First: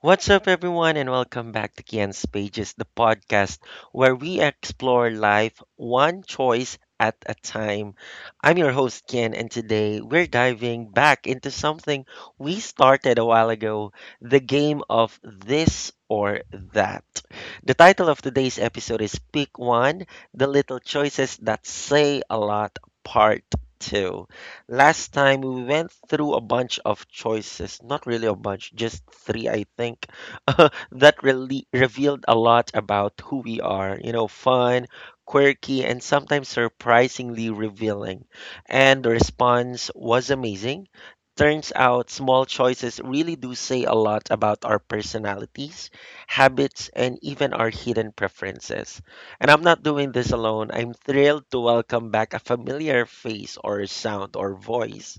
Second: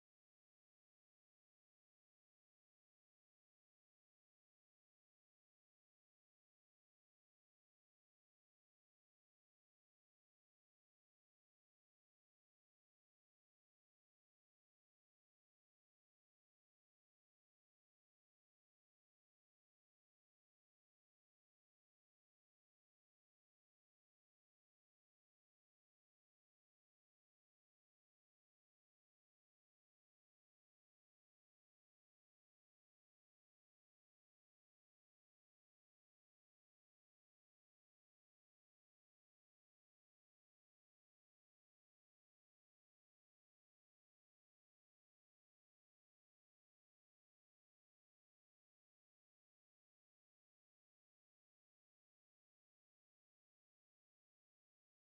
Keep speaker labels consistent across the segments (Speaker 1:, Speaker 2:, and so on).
Speaker 1: What's up, everyone, and welcome back to Kian's Pages, the podcast where we explore life one choice at a time. I'm your host, Kian, and today we're diving back into something we started a while ago, the game of this or that. The title of today's episode is Pick One, The Little Choices That Say a Lot, Part 2. Last time we went through a bunch of choices, not really a bunch, just three, I think, that really revealed a lot about who we are. You know, fun, quirky, and sometimes surprisingly revealing. And the response was amazing. Turns out small choices really do say a lot about our personalities, habits, and even our hidden preferences. And I'm not doing this alone. I'm thrilled to welcome back a familiar face or sound or voice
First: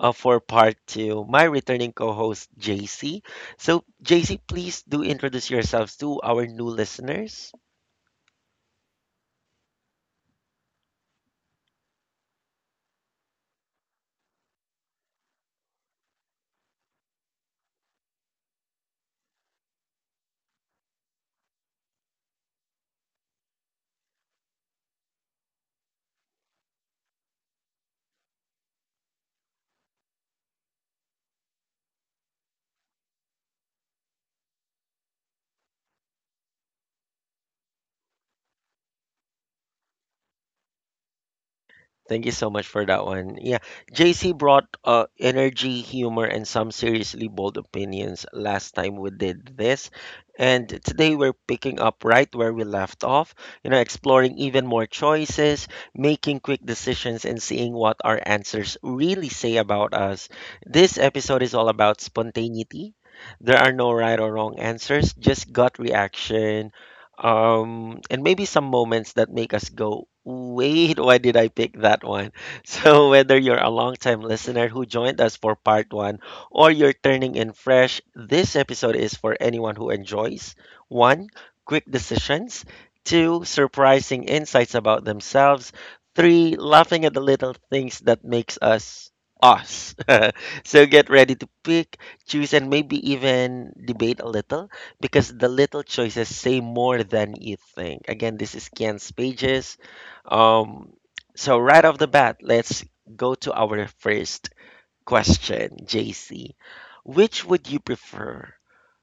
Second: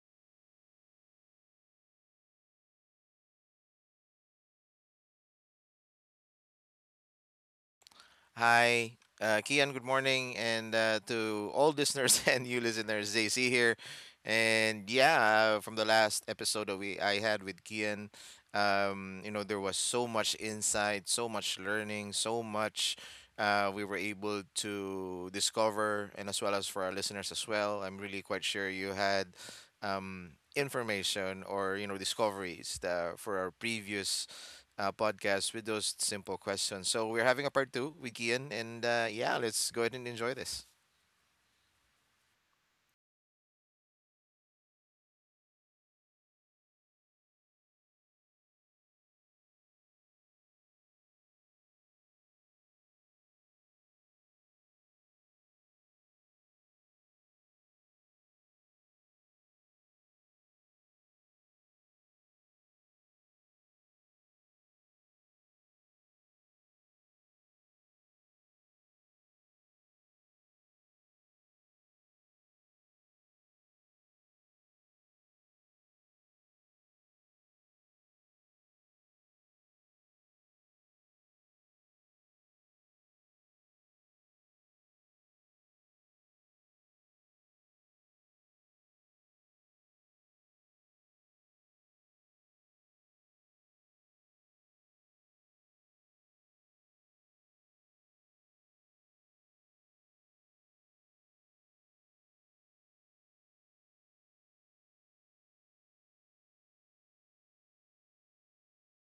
Speaker 1: for part two, my returning co host, JC. So, JC, please do introduce yourselves to our new listeners.
Speaker 2: Hi, Kian, good morning. And to all listeners and you listeners, JC here. And yeah, from the last episode that we I had with Kian, there was so much insight, so much learning, so much we were able to discover, and as well as for our listeners as well. I'm really quite sure you had information or, discoveries for our previous podcast with those simple questions. So we're having a part two with Kian, and yeah, let's go ahead and enjoy this.
Speaker 1: Thank you so much for that one. Yeah, JC brought energy, humor, and some seriously bold opinions last time we did this. And today we're picking up right where we left off, you know, exploring even more choices, making quick decisions, and seeing what our answers really say about us. This episode is all about spontaneity. There are no right or wrong answers, just gut reaction, and maybe some moments that make us go, wait, why did I pick that one? So, whether you're a longtime listener who joined us for part one or you're turning in fresh, this episode is for anyone who enjoys one, quick decisions, two, surprising insights about themselves, three, laughing at the little things that makes us us. So get ready to pick, choose, and maybe even debate a little, because the little choices say more than you think. Again, this is Ken's pages. Um, so right off the bat, let's go to our first question, JC. Which would you prefer,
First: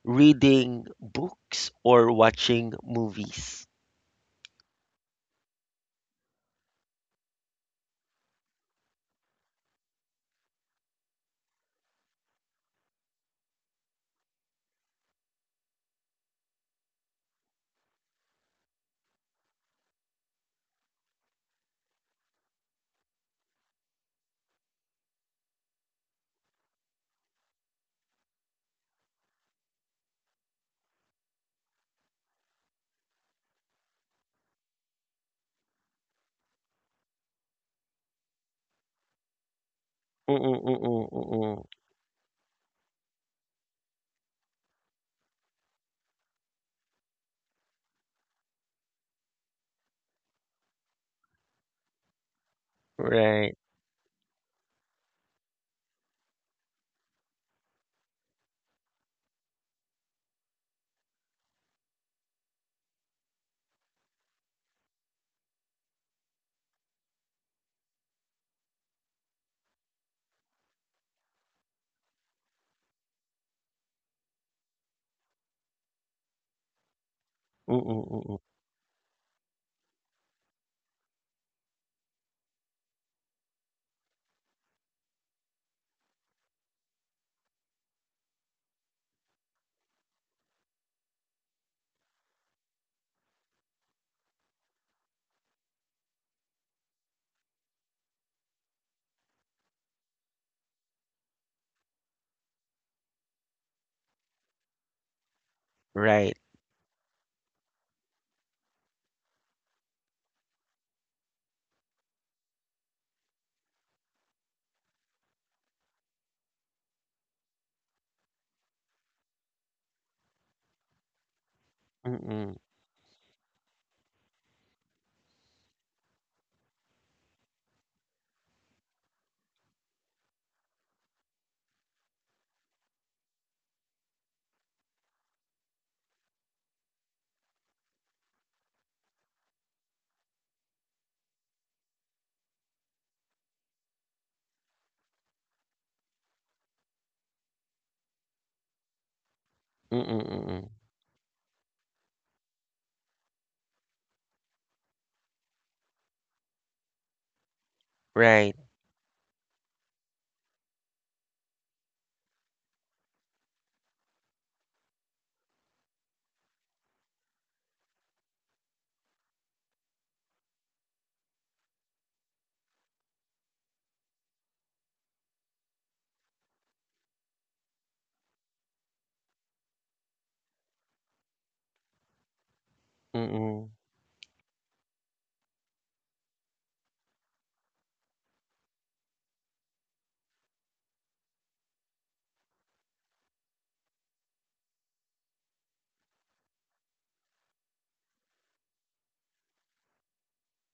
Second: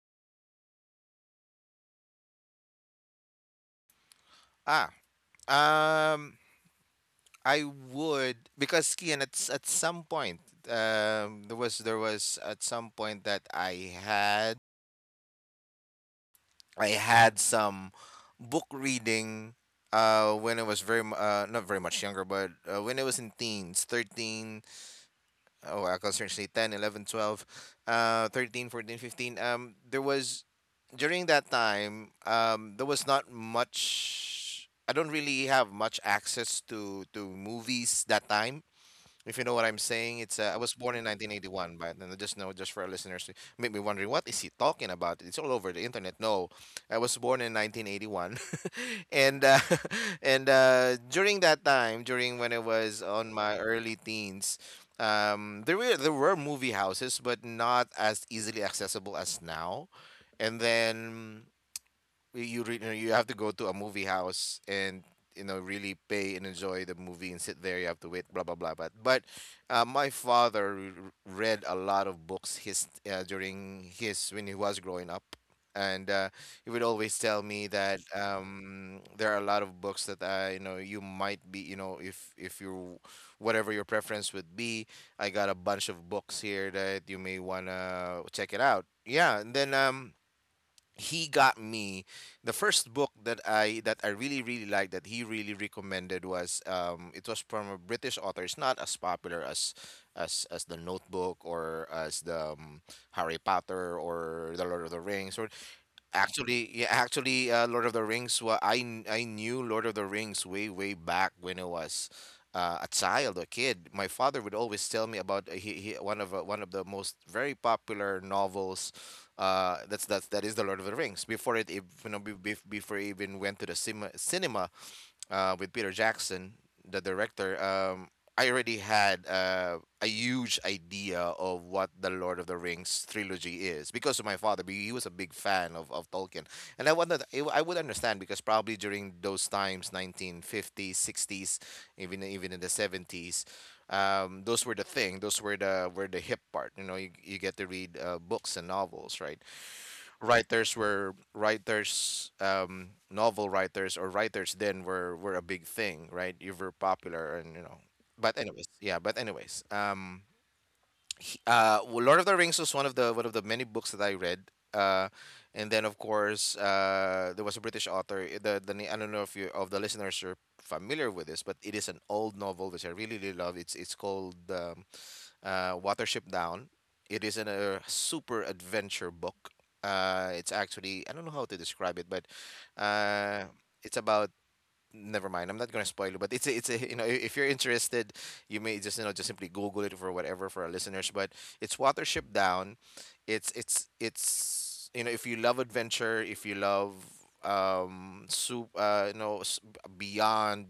Speaker 1: reading books or watching movies?
Speaker 2: Ah, um, I would because Kian, at at some point, there was at some point that I had some book reading. When I was very not very much younger, but when I was in teens, 13, Oh, wow, I can certainly ten, 11, 12, 11, 12, 13, 14, 15. There was, during that time, there was not much, I don't really have much access to movies that time. If you know what I'm saying, it's I was born in
Speaker 1: Mm-mm-mm-mm-mm-mm.
Speaker 2: 1981, but and I just know just for our listeners, make me wondering what is he talking about? It's all over the internet. No, I was born in 1981, and and during that time, during when I was on
Speaker 1: Right.
Speaker 2: my early teens, there were movie houses, but not as easily accessible as now. And then you know, you have to go to a movie house and you know really pay and enjoy the movie and sit there. You have to wait, blah blah blah. But my father read a lot of books his during his when he was growing up. And he would always tell me that
Speaker 1: Mm-mm-mm-mm.
Speaker 2: there are a lot of books that you know you might be you know if you whatever your preference would be, I got a bunch of books here that you may wanna check it out. Yeah, and then he got me the first book that I really really liked that he really recommended was it was from a British author. It's not as popular as as the Notebook or as the Harry Potter or the Lord of the Rings or
Speaker 1: Right.
Speaker 2: actually, yeah, actually, Lord of the Rings. Well, I knew Lord of the Rings way way back when I was a child, a kid. My father would always tell me about he one of the most very popular novels. That is the Lord of the Rings. Before it, you know,
Speaker 1: Mm-mm-mm-mm-mm.
Speaker 2: before I even went to the cinema, with Peter Jackson, the director, I already had a huge idea of what the Lord of the Rings trilogy is because of my father. He was a big fan of Tolkien. And I, wondered, I would understand because probably during those times, 1950s, 60s, even in the 70s, those were the thing. Those were the hip part. You know, you get to read books and novels, right? Writers novel writers or writers then were a big thing right you were popular and you know but
Speaker 1: Right.
Speaker 2: anyways yeah but anyways well, Lord of the Rings was one of the many books that I read. Uh, and then of course there was a British author. I don't know if you of the listeners are familiar with this, but it is an old novel which I really really love. It's called Watership Down. It is an, a super adventure book. It's actually I don't know how to describe it, but uh,
Speaker 1: Mm-mm.
Speaker 2: it's about never mind. I'm not gonna spoil it, but it's a you know if you're interested, you may just you know just simply Google it for whatever for our listeners. But it's Watership Down. It's you know if you love adventure, if you love soup, you know s- beyond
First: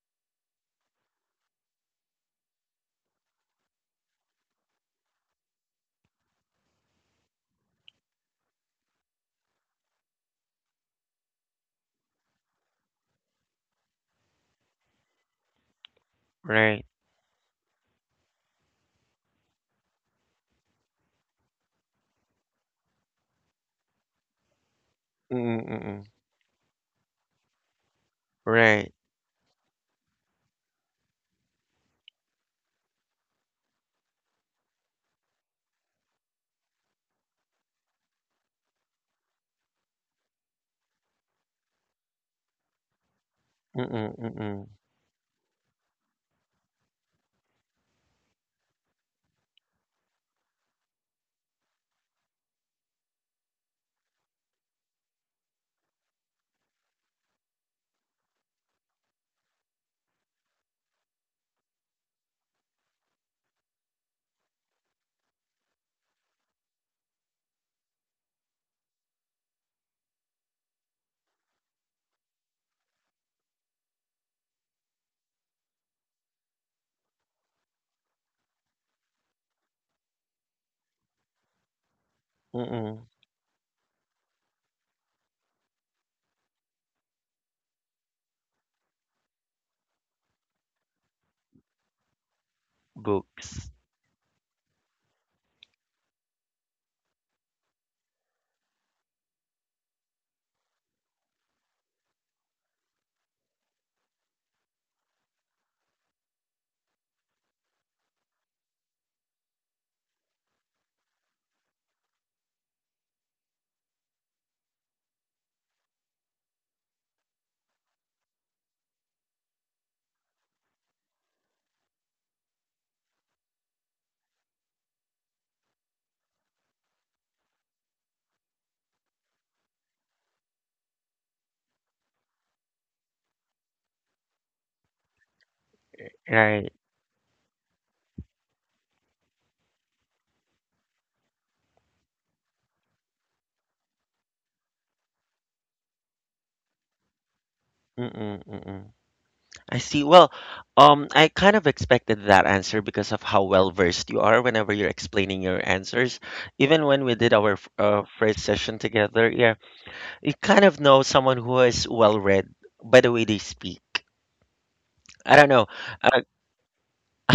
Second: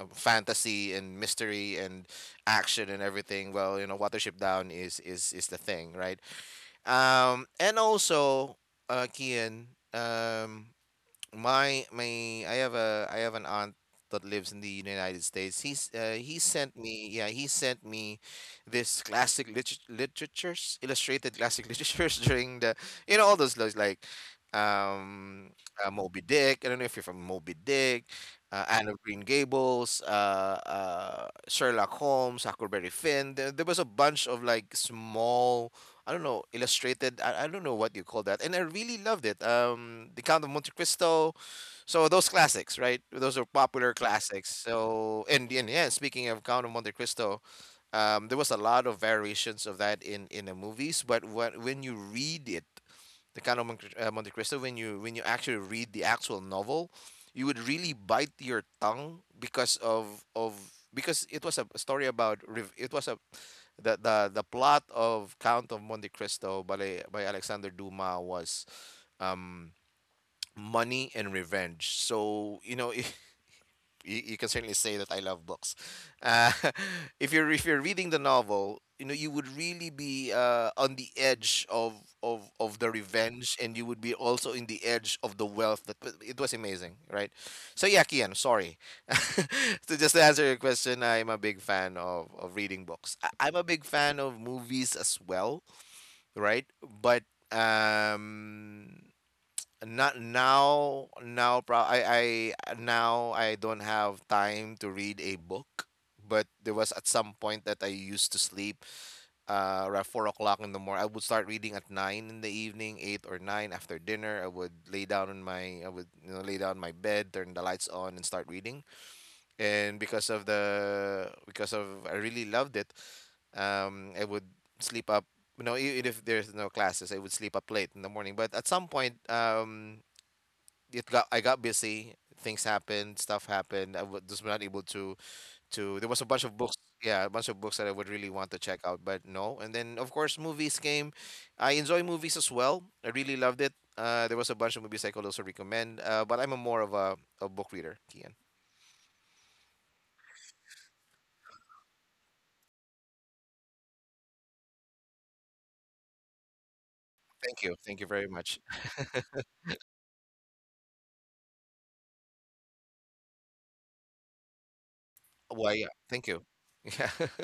Speaker 2: fantasy and mystery and action and everything. Well, you know Watership Down is the thing, right? And also, Kian, um my my I have a I have an aunt that lives in the United States. He sent
Speaker 1: Right.
Speaker 2: me yeah he sent me this classic literatures illustrated classic literatures during the you know all those like um
Speaker 1: Mm-mm-mm.
Speaker 2: Moby Dick. I don't know if you're from Moby Dick, Anne
Speaker 1: Right.
Speaker 2: of Green Gables, Sherlock Holmes, Huckleberry Finn. There was a bunch of like small I don't know, illustrated. I don't know what you call that. And I really loved it. The Count of Monte Cristo. So those classics, right? Those are popular classics.
Speaker 1: Mm-mm-mm-mm.
Speaker 2: So and yeah, speaking of Count of Monte Cristo, there was a lot of variations of that in the movies. But when you read it, the Count of Monte Cristo, when you actually read the actual novel, you would really bite your tongue because of because it was a story about rev- it was a the plot of Count of Monte Cristo by Alexander Dumas was um money and revenge. So, you know, if you can certainly say that I love books. Uh, if you're reading the novel, you know you would really be on the edge of the revenge, and you would be also in the edge of the wealth. That but it was amazing, right? So yeah, Kian, sorry. So just to answer your question, I'm a big fan of reading books. I'm a
Speaker 1: Books.
Speaker 2: big fan of movies as well, right? But um not now, now pro I now I don't have time to read a book, but there was at some point that I used to sleep around 4 o'clock in the morning. I would start reading at 9 in the evening, 8 or 9 after dinner. I would you know lay down in my bed, turn the lights on and start reading. And because of I really loved it, I would sleep up you know, even if there's no classes, I would sleep up late in the morning. But at some point, it got I got busy. Things happened, stuff happened. Just not able to to. There was a bunch of books,
Speaker 1: Right.
Speaker 2: yeah, a bunch of books that I would really want to check out, but no. And then of course movies came. I enjoy movies as well. I really loved it. There was a bunch of movies I could also recommend, but I'm a more of a book reader, Kian.
Speaker 1: Mm-mm, mm-mm. I see. Well, I kind of expected that answer because of how well versed you are whenever you're explaining your answers. Even when we did our
Speaker 2: Thank you very
Speaker 1: first
Speaker 2: much.
Speaker 1: session together, yeah, you kind of know someone who is well read by the way they speak. I don't
Speaker 2: Well,
Speaker 1: know.
Speaker 2: yeah, thank you. Yeah.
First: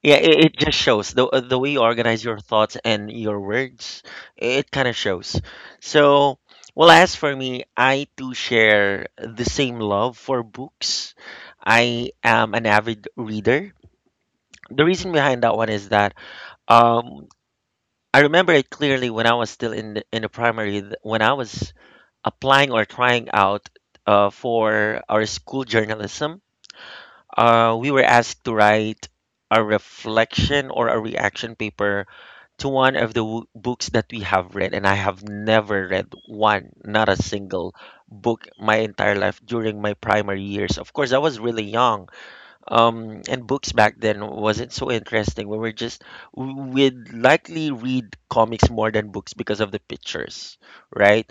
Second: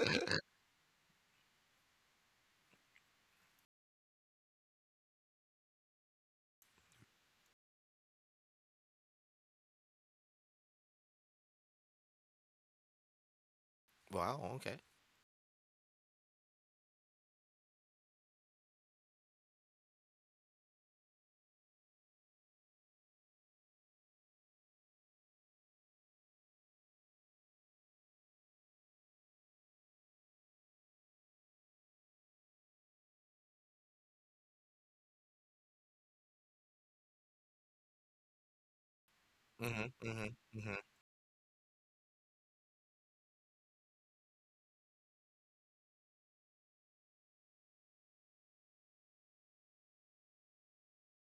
Speaker 1: Yeah, it just shows the way you organize your thoughts and your words. It kind of shows. So, well, as for me, I too share the same love for books. I am an avid reader.
Speaker 2: Wow. Okay.
Speaker 1: The reason behind that one is that um, I remember it clearly when I was still in the primary, when I was applying or trying out for our school journalism, we were asked to write a reflection or a reaction paper to one of the books that we have read. And I have never read one, not a single book my entire life during my
Speaker 2: Mm-hmm, mm-hmm,
Speaker 1: primary years.
Speaker 2: mm-hmm.
Speaker 1: Of course, I was really young. And books back then wasn't so interesting. We were just, we'd likely read comics more than books because of the pictures, right?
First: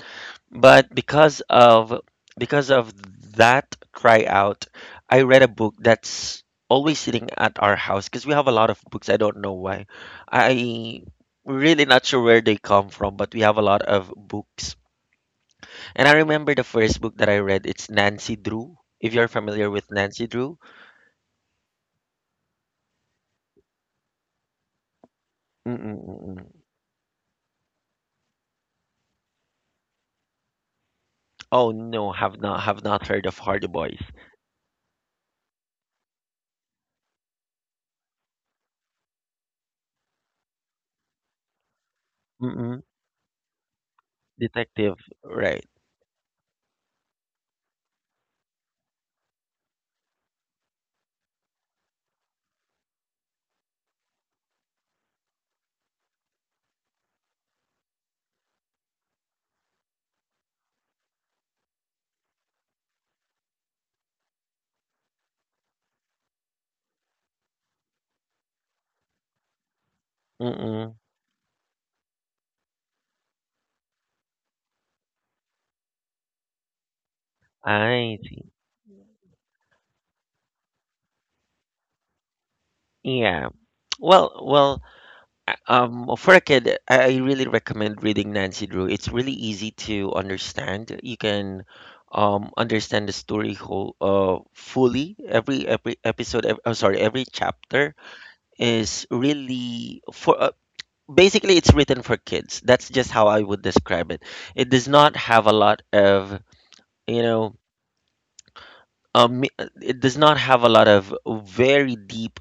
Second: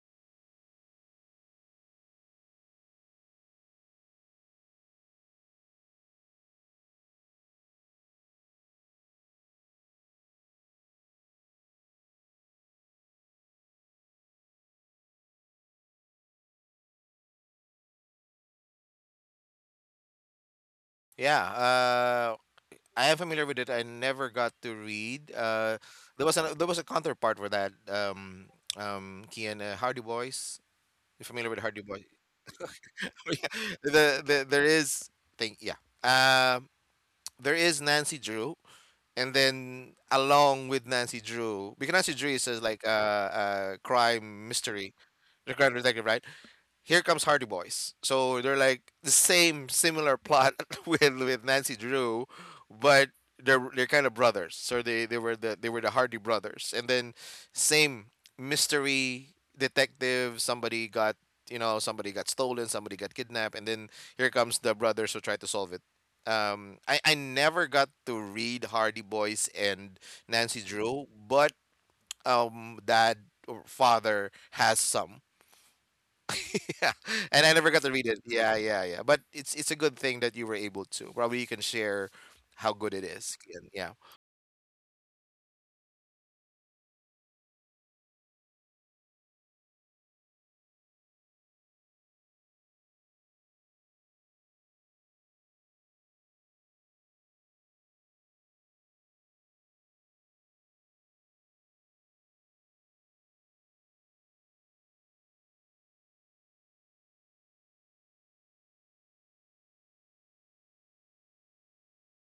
Speaker 1: But because of that cry out, I read a book that's always sitting at our house because we have a lot of books. I don't know why. I really not sure where they come from, but we have a lot of books. And I remember the first book that I read. It's Nancy Drew. If you're familiar with Nancy Drew,
Speaker 2: Yeah. I am familiar with it. I never got to read.
Speaker 1: mm-mm-mm.
Speaker 2: There was a counterpart for that. Kian, Hardy Boys. You familiar with
Speaker 1: Oh
Speaker 2: Hardy Boys?
Speaker 1: no, have not heard of
Speaker 2: Yeah.
Speaker 1: Hardy Boys.
Speaker 2: The there is thing. Yeah. Um, there is Nancy Drew, and then along with Nancy Drew, because Nancy Drew is uh, like
Speaker 1: Mm-mm.
Speaker 2: a uh, uh, crime mystery,
Speaker 1: Detective,
Speaker 2: the
Speaker 1: right?
Speaker 2: crime detective, right? Here comes Hardy Boys. So they're like the same similar plot with Nancy Drew, but they're kind of brothers. So they were the Hardy brothers. And then same mystery detective, somebody got you know, somebody got stolen, somebody got kidnapped, and then here comes the brothers who try to solve it. I never got to read Hardy Boys and Nancy
Speaker 1: Mm-mm.
Speaker 2: Drew, but dad or father has some. Yeah, and I never got to read
Speaker 1: I
Speaker 2: it. Yeah, yeah, yeah. But it's a good thing that you were able to. Probably you can share how good it is.
Speaker 1: yeah.
Speaker 2: And yeah.
Speaker 1: Well, well. Well, for a kid, I really recommend reading Nancy Drew. It's really easy to understand. You can understand the story whole fully. Every episode, every chapter is really for. Basically, it's written for kids. That's just how I would describe it. It does not have a lot of, you know, um, it does not have a lot of very deep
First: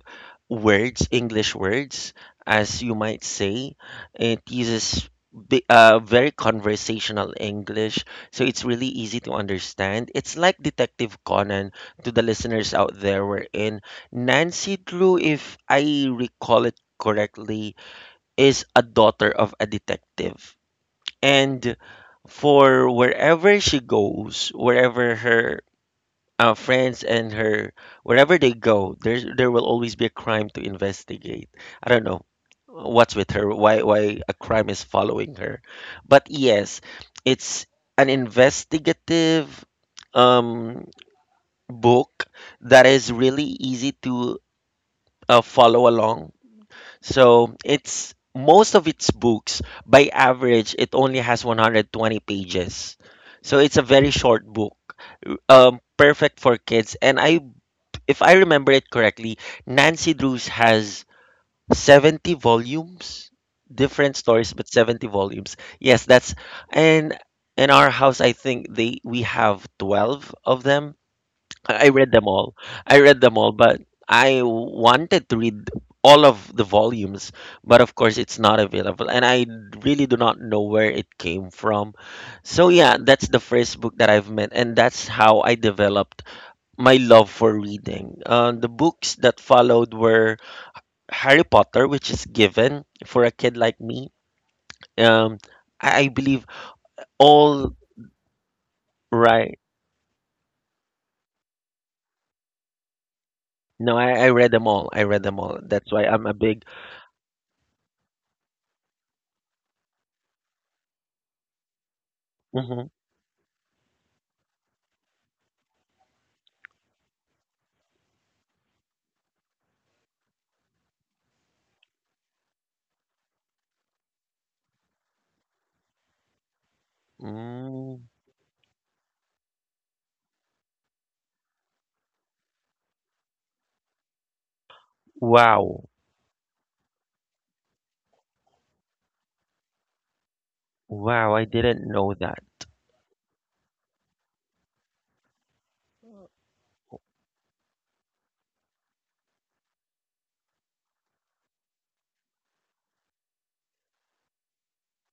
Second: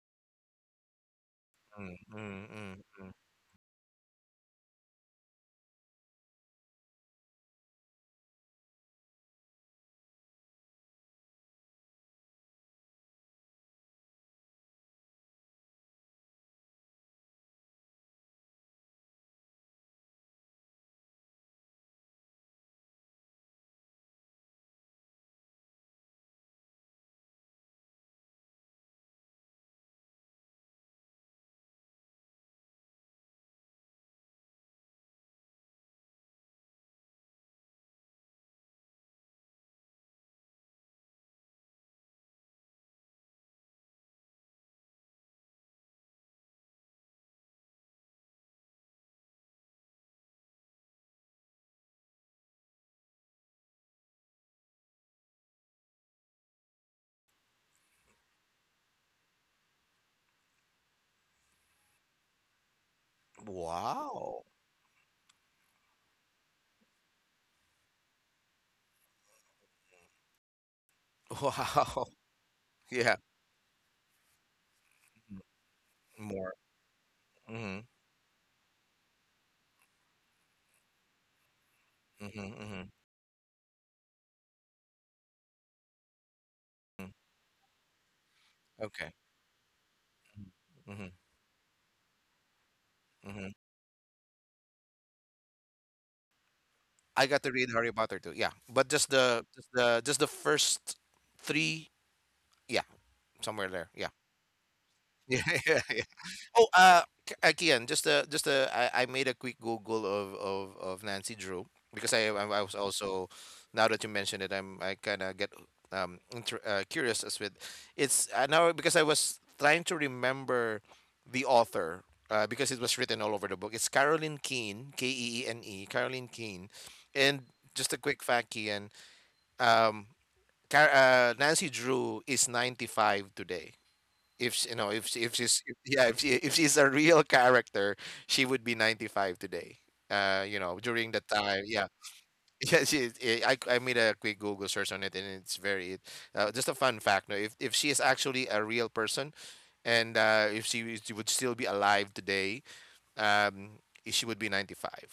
Speaker 1: words, English
Speaker 2: Mm,
Speaker 1: words,
Speaker 2: mm, mm,
Speaker 1: as you
Speaker 2: mm.
Speaker 1: might say. It uses very conversational English, so it's really easy to understand. It's like Detective Conan to the listeners out there. Wherein Nancy Drew, if I recall it correctly, is a daughter of a detective. And for wherever she goes, wherever her our friends and her wherever they go, there will always be a crime to investigate. I don't know what's with her, why a crime is following her, but yes, it's an investigative um book that is really easy to follow along. So it's most of its books by average, it only has 120 pages, so it's a very short book, um, perfect for kids. And I if I remember it correctly, Nancy Drews has 70 volumes, different
Speaker 2: Wow.
Speaker 1: stories, but 70 volumes. Yes, that's, and in our house, I think they we have 12 of them. I
Speaker 2: Wow.
Speaker 1: read them all. I
Speaker 2: Yeah.
Speaker 1: read them all, but I wanted to read all of
Speaker 2: More.
Speaker 1: the volumes,
Speaker 2: Hmm.
Speaker 1: but of course it's not available, and I really do not know where it came from. So
Speaker 2: Hmm.
Speaker 1: yeah, that's the first book that I've met, and that's how I developed my
Speaker 2: Hmm.
Speaker 1: love for reading. The
Speaker 2: Okay.
Speaker 1: books that followed were
Speaker 2: Hmm.
Speaker 1: Harry Potter, which is given for a
Speaker 2: Hmm.
Speaker 1: kid like me. Um, I believe
Speaker 2: I got to read
Speaker 1: all
Speaker 2: Harry Potter too. Yeah, but
Speaker 1: right.
Speaker 2: just the first three. Yeah, somewhere there.
Speaker 1: No,
Speaker 2: Yeah.
Speaker 1: I read them all. I read
Speaker 2: Yeah.
Speaker 1: them all. That's
Speaker 2: Yeah.
Speaker 1: why I'm a big.
Speaker 2: Oh, again, just a I made a quick Google of Nancy Drew because I was
Speaker 1: Hmm.
Speaker 2: also now that you mentioned it, I kind of get curious as with it's now because I was trying to remember the author because it was written all over the book. It's Caroline Keene, K E E N E, Caroline Keene, and just a
Speaker 1: Mm,
Speaker 2: quick fact, Kian. Um, Nancy Drew is 95 today if she, if she's if-
Speaker 1: wow.
Speaker 2: yeah, if she, if she's a real character, she would be 95 today, you know, during the
Speaker 1: Wow. I
Speaker 2: time. Yeah.
Speaker 1: didn't know that.
Speaker 2: Yeah, she, is- eh, I made a quick google search on it, and it's very, just a fun fact. No, if she is actually a real person and if she would still be alive today. um she would be 95.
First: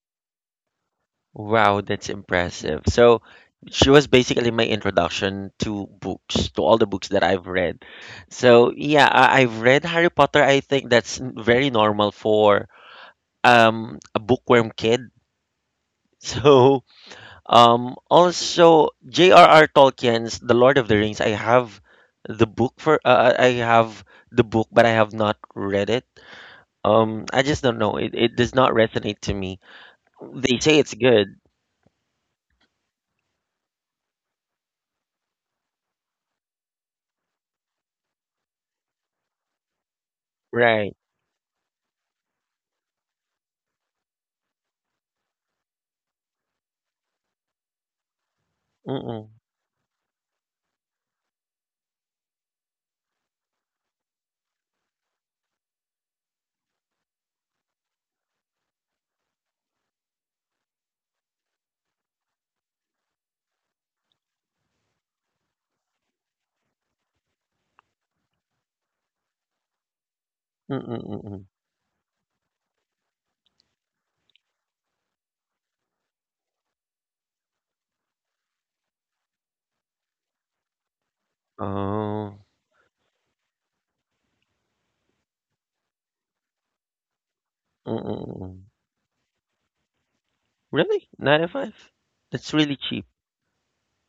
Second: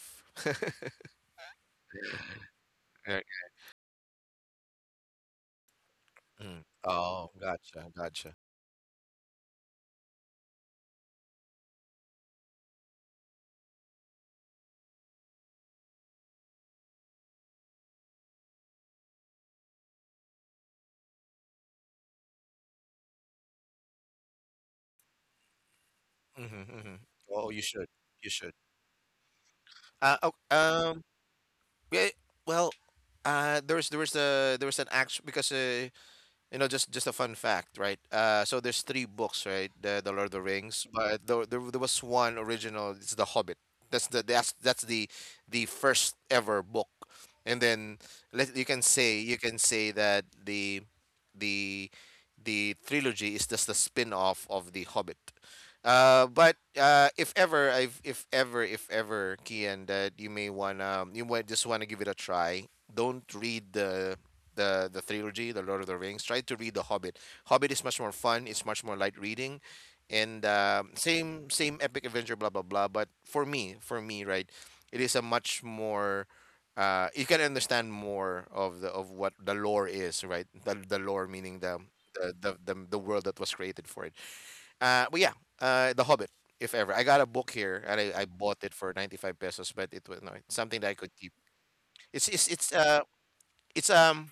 Speaker 1: Wow. That's impressive.
Speaker 2: Uh,
Speaker 1: So she was basically my introduction to books, to
Speaker 2: mm.
Speaker 1: all the books that
Speaker 2: Oh,
Speaker 1: I've read.
Speaker 2: gotcha, gotcha.
Speaker 1: So yeah, I've read Harry Potter. I think that's very normal for a bookworm kid. So, also J.R.R. Tolkien's The Lord of the Rings. I have the book for I have the book, but I have not read it.
Speaker 2: hmm hmm
Speaker 1: I
Speaker 2: oh, you
Speaker 1: just don't
Speaker 2: should.
Speaker 1: know.
Speaker 2: You
Speaker 1: It
Speaker 2: should.
Speaker 1: does not resonate to me.
Speaker 2: uh, oh,
Speaker 1: They say it's
Speaker 2: um
Speaker 1: good,
Speaker 2: Yeah, well, there was a there was an act because, you know, just a fun fact, right? So there's three books, right? The Lord of the Rings,
Speaker 1: right?
Speaker 2: but there was one original. It's The Hobbit. That's the first ever book, and then let you can say,
Speaker 1: Mm-mm,
Speaker 2: that the trilogy is just a spin off of The Hobbit. But If ever, if ever, Kian, that you may wanna, you might just wanna give it a try. Don't read the trilogy, the Lord of the Rings. Try to read the Hobbit. Hobbit is much more fun. It's much more light reading, and
Speaker 1: mm-mm,
Speaker 2: same,
Speaker 1: mm-mm.
Speaker 2: same epic adventure, blah blah blah. But for me, right, it is a much more. You can understand more of the of what the lore is, right? The lore meaning the the
Speaker 1: Oh,
Speaker 2: the world that was created for it. uh, but yeah, The Hobbit, if ever. I got a book here, and
Speaker 1: mm-mm,
Speaker 2: I bought it
Speaker 1: mm-mm.
Speaker 2: for 95 pesos, but it was no, it's something that I could
Speaker 1: Really?
Speaker 2: keep.
Speaker 1: Nine oh five?
Speaker 2: It's it's it's
Speaker 1: That's really
Speaker 2: uh
Speaker 1: cheap.
Speaker 2: it's um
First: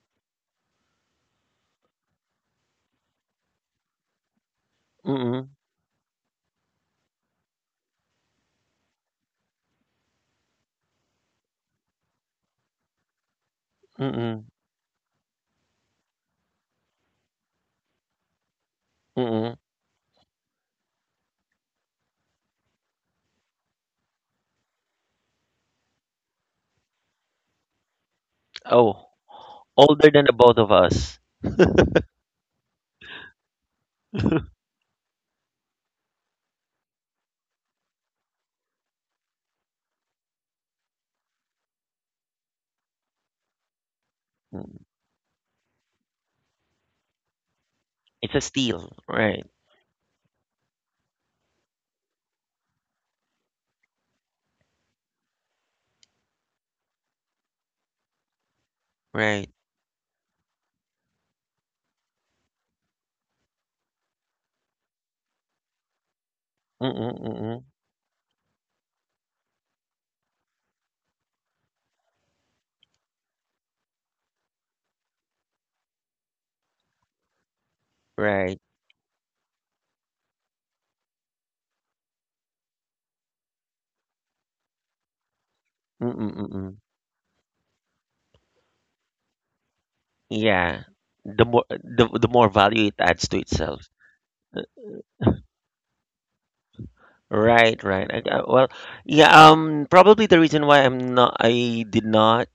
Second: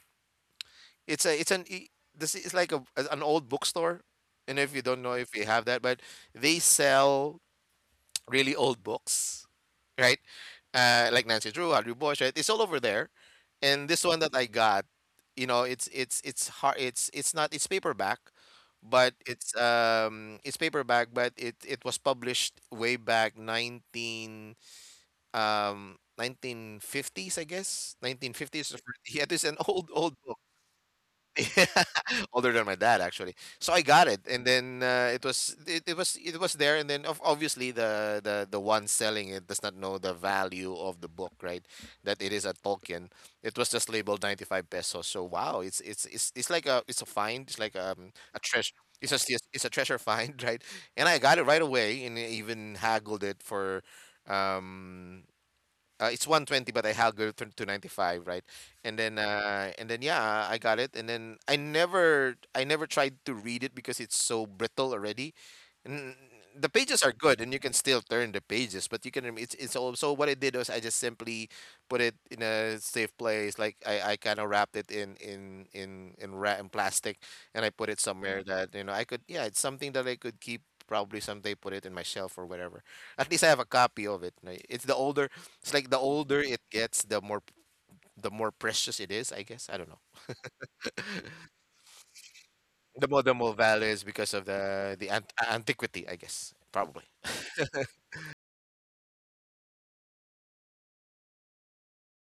Speaker 2: it's a it's an this is like an old bookstore. And if you don't know if you
Speaker 1: Mm-mm,
Speaker 2: have that, but they sell really old books, right? Like Nancy Drew, Audrey Bush, right? It's all over there. And this one that I
Speaker 1: mm-mm,
Speaker 2: got, you know, it's hard. It's not. It's paperback, but
Speaker 1: mm-mm.
Speaker 2: it's paperback, but it was published way back nineteen 1950s, I guess. 1950s. Or 40s.
Speaker 1: Oh,
Speaker 2: Yeah, this is an old, old
Speaker 1: older than
Speaker 2: book.
Speaker 1: the both of us.
Speaker 2: Older than my dad, actually. So I got it, and then it was it was there, and then obviously the one selling it does not know the value of the book, right? That it is a Tolkien. It was just labeled 95
Speaker 1: Mm.
Speaker 2: pesos. So wow, it's like a it's a find. It's like
Speaker 1: It's
Speaker 2: a
Speaker 1: a
Speaker 2: treasure.
Speaker 1: steal, right?
Speaker 2: It's a treasure find, right? And I got it right away, and I even haggled it for um it's 120, but I haggled to 95, right? And then,
Speaker 1: Right.
Speaker 2: yeah, I got it. And then I never tried to read it because it's so brittle already. N- the
Speaker 1: Mm,
Speaker 2: pages are good, and you
Speaker 1: mm.
Speaker 2: can still turn the pages, but you can. Rem- it's also what I did was I just simply put it in a safe place, like I kind of wrapped it in plastic, and I put it
Speaker 1: Right.
Speaker 2: somewhere that you know I could. Yeah, it's something that I could keep. Probably someday put it in my shelf or whatever. At least I have a copy of it. It's the older — it's
Speaker 1: Mm,
Speaker 2: like the older
Speaker 1: mm.
Speaker 2: it gets, the more precious it is, I guess. I don't know.
Speaker 1: Yeah. The more value it adds to
Speaker 2: The more
Speaker 1: itself.
Speaker 2: value is because of the antiquity, I guess. Probably.
Speaker 1: Right, right. Well, yeah, um, probably the reason why I did not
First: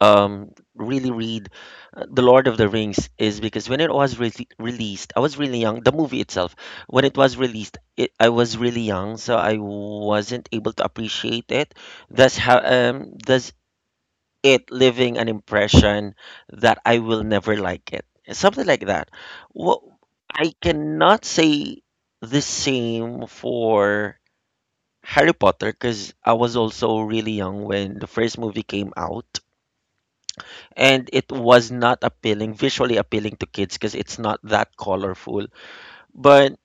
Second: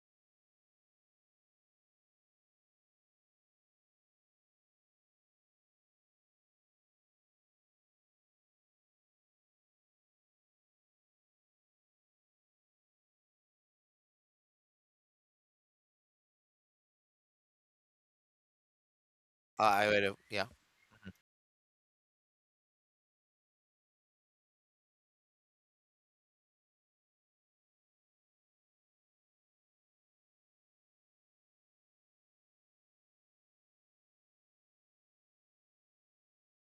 Speaker 1: really read The Lord of the Rings is because when it was re released, I was really young. The movie itself, when it was released, I was really young, so I wasn't able to appreciate it. That's how that's it, leaving an impression that I will never like it. Something like that.
Speaker 2: I
Speaker 1: Well,
Speaker 2: would have, yeah.
Speaker 1: I cannot say the same for Harry Potter because I was also really young when the first movie came out. And it was not appealing, visually appealing to kids because it's not that colorful. But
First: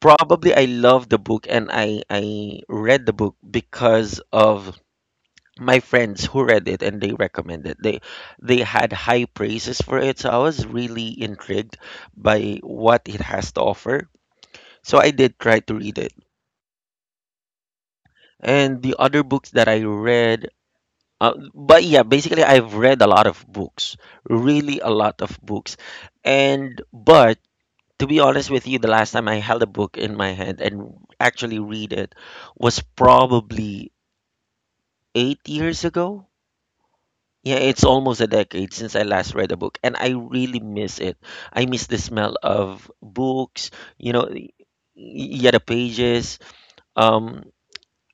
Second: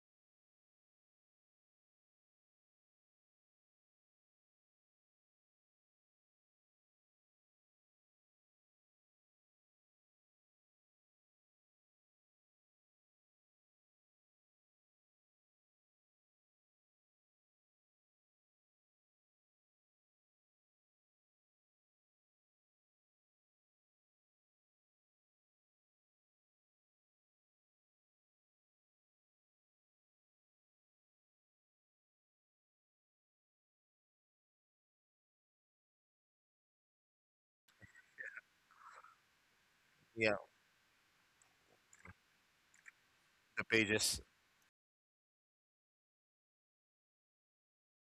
Speaker 1: probably I love the book, and I read the book because of my friends who read it, and they recommended they had high praises for it, so I was really intrigued by what it has to offer, so I did try to read it, and the other books that I read. Uh, but yeah, basically I've read a lot of books, really a lot of books, and, but to be honest with you, the last time I held a book in my hand and actually read it was probably 8 years ago. Yeah, it's almost a decade since I last read a book, and I
Speaker 2: Yeah,
Speaker 1: really miss it. I miss the smell of
Speaker 2: the
Speaker 1: books, you
Speaker 2: pages.
Speaker 1: know, yeah, the pages. Um,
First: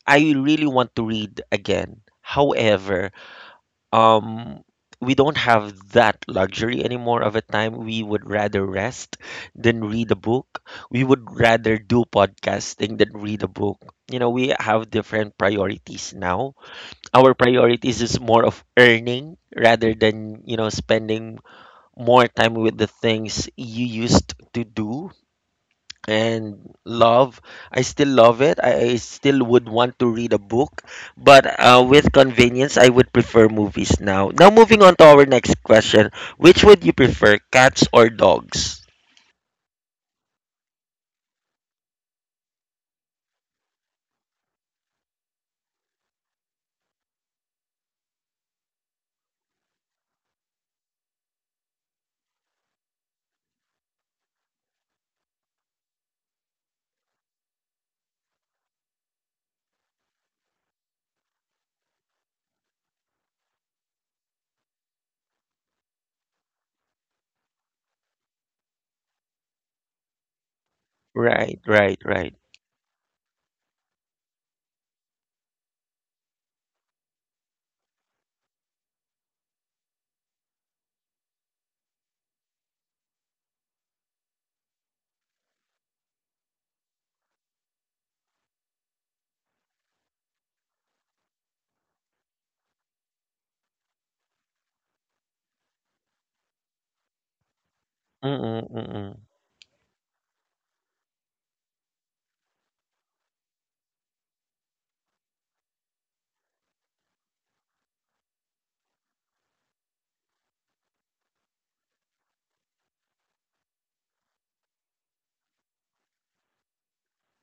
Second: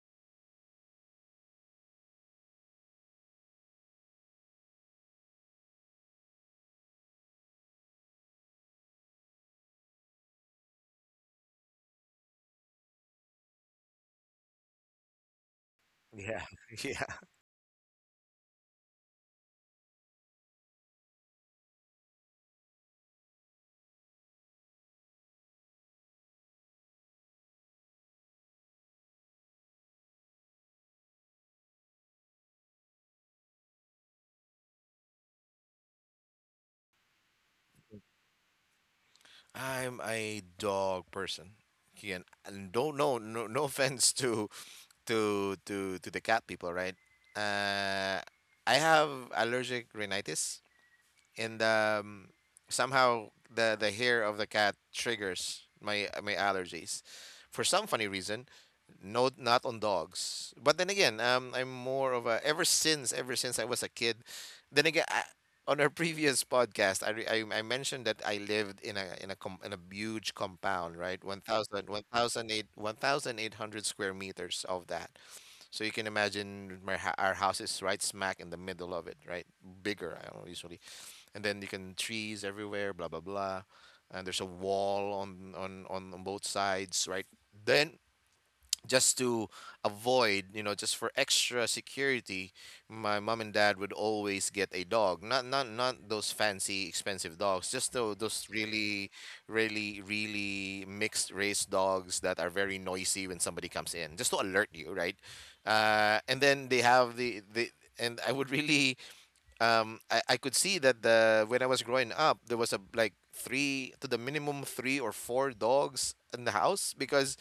Speaker 1: I really want to read again. However, um, we don't have that luxury anymore of a time. We would rather rest than read a book. We would rather do podcasting than read a book. You know, we have different priorities
Speaker 2: Yeah.
Speaker 1: now.
Speaker 2: Yeah.
Speaker 1: Our priorities is more of earning rather than, you know, spending more time with the things you used to do and love. I still love it. I still would want to read a book, but with convenience I would prefer movies. Now, now moving on to our next question, which would you prefer, cats or dogs?
Speaker 2: I'm a dog person. Again, and don't know, no, no offense to to the cat people, right? Uh, I have allergic rhinitis, and somehow the hair of the cat triggers my allergies for some funny reason. No, not on dogs. But then again, I'm more of a — ever since, I was a kid, then again, on our previous podcast I mentioned that I lived in a in a huge compound, right? One
Speaker 1: Right,
Speaker 2: thousand,
Speaker 1: right,
Speaker 2: one
Speaker 1: right.
Speaker 2: thousand 1800 square meters of that, so you can imagine our house is right smack in the middle of it, right? Bigger, I don't know, usually. And then you can trees everywhere, blah blah blah. And there's a wall on both sides, right? Then just to avoid, you know, just for extra security, my mom and dad would always get a dog. Not those fancy expensive dogs, just those
Speaker 1: Mm-mm,
Speaker 2: really,
Speaker 1: mm-mm.
Speaker 2: really, really mixed race dogs that are very noisy when somebody comes in, just to alert you, right? And then they have the and I would really I could see that the when I was growing up there was a like three to the minimum three or four dogs in the house because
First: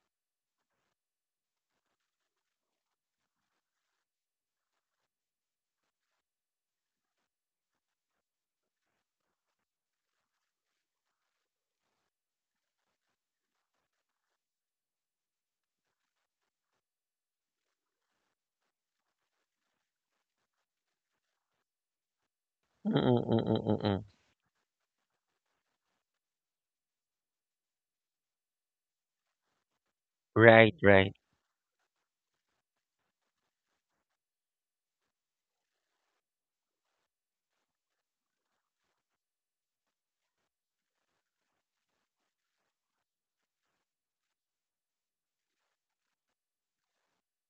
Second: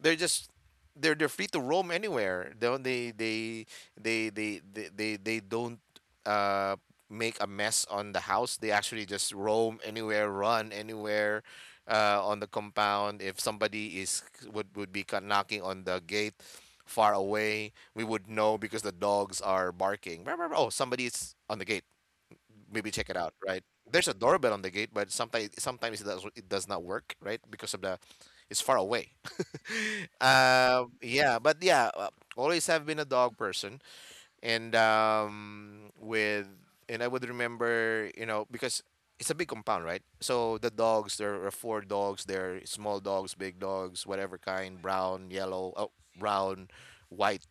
Speaker 2: they're just they're free to roam anywhere. They don't, uh, make a mess on the house. They actually just roam anywhere, run anywhere on the compound. If somebody is would be knocking on the gate far away, we would know because the dogs are barking. "Meow, meow, meow." Oh, somebody's on the gate. Maybe check it
Speaker 1: Mm-mm,
Speaker 2: out,
Speaker 1: mm-mm,
Speaker 2: right?
Speaker 1: mm-mm.
Speaker 2: There's a doorbell on the gate, but sometimes it does not work, right? Because of the — it's far away.
Speaker 1: Right,
Speaker 2: um,
Speaker 1: right.
Speaker 2: yeah, but yeah, uh, Always have been a dog person, and with and I would remember, you know, because it's a big compound, right? So the dogs, there are four dogs, there are small dogs, big dogs, whatever kind, brown, yellow, oh, brown, white,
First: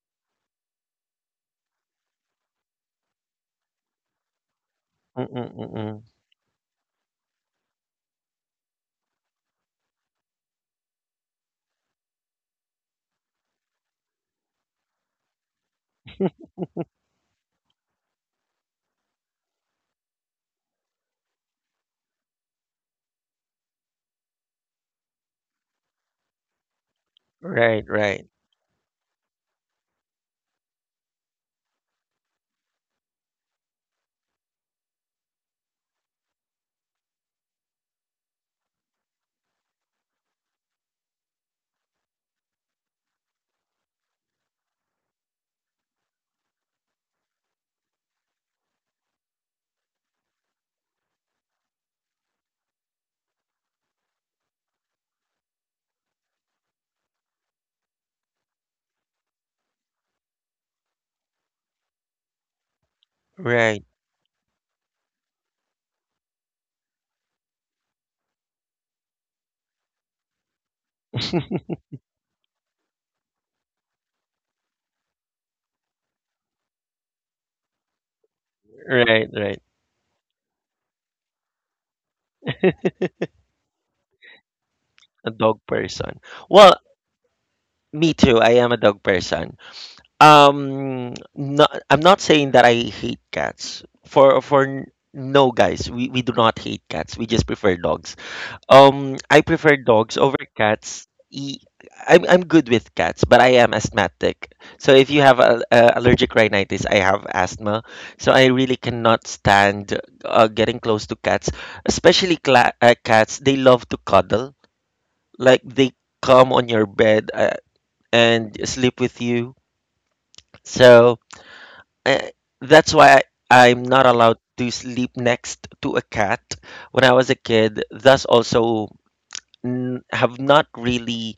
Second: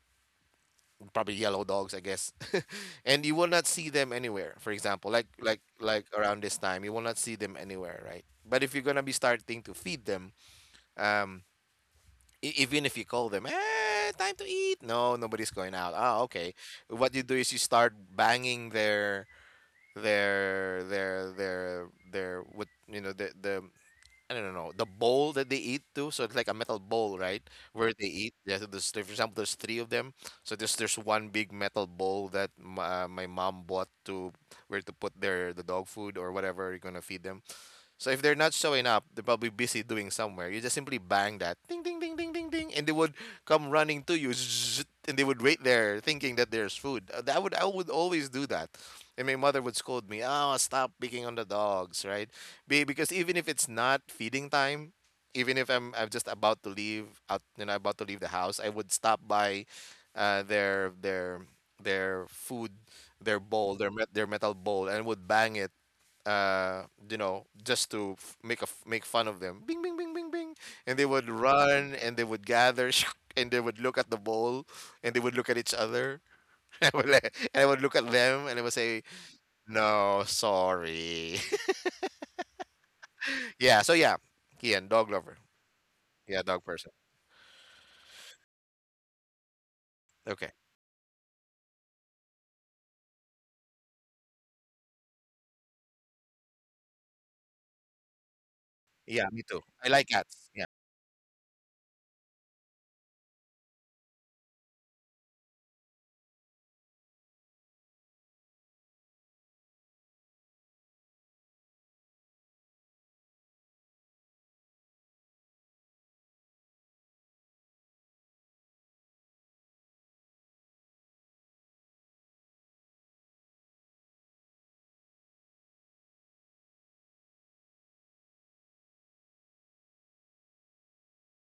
Speaker 2: probably yellow dogs, I guess. And you will not see them anywhere. For example,
Speaker 1: Mm-mm, mm-mm.
Speaker 2: around this time, you will not see them anywhere, right? But if you're gonna be starting to feed them, um, E- even if you call them, time to eat. No, nobody's going out. Ah, okay. What you do is you start banging their what you know the the — I don't know, the bowl that they eat to. So it's like a metal bowl, right?
Speaker 1: Right,
Speaker 2: Where
Speaker 1: right,
Speaker 2: they eat. Yeah. So there's, for example, there's three of them. So there's one big metal bowl that my mom bought to where to put their the dog food or whatever you're gonna feed them. So if they're not showing up, they're probably busy doing somewhere. You just simply bang that, ding ding ding ding ding ding, and they would come running to you, and they would wait there, thinking that there's food. That would I would always do that, and my mother would scold me. Oh, stop picking on the dogs, right? Be Because even if it's not feeding time, even if I'm just about to leave out, you know, about to leave the house, I would stop by, uh, their their their food, their bowl,
Speaker 1: right.
Speaker 2: their metal bowl, and would bang it, you know, just to make make fun of them. Bing, bing, bing, bing, bing, and they would run and they would gather and they would look at the bowl, and they would look at each other. I would look at them and I would say,
Speaker 1: Right, right.
Speaker 2: "No, sorry." Yeah. So yeah, Kian, dog
Speaker 1: A
Speaker 2: lover.
Speaker 1: dog person.
Speaker 2: Yeah, dog
Speaker 1: Well,
Speaker 2: person.
Speaker 1: me too. I am a dog person.
Speaker 2: Okay.
Speaker 1: No, I'm not saying that I hate cats. No, guys, we do not hate cats. We just prefer dogs.
Speaker 2: Yeah, me
Speaker 1: I
Speaker 2: too. I
Speaker 1: prefer
Speaker 2: like
Speaker 1: dogs over
Speaker 2: cats. Yeah.
Speaker 1: cats. E- I'm good with cats, but I am asthmatic. So if you have a allergic rhinitis, I have asthma. So I really cannot stand getting close to cats, especially cla cats. They love to cuddle. Like they come on your bed and sleep with you. So uh, that's why I'm not allowed to sleep next to a cat when I was a kid. Thus, also have not really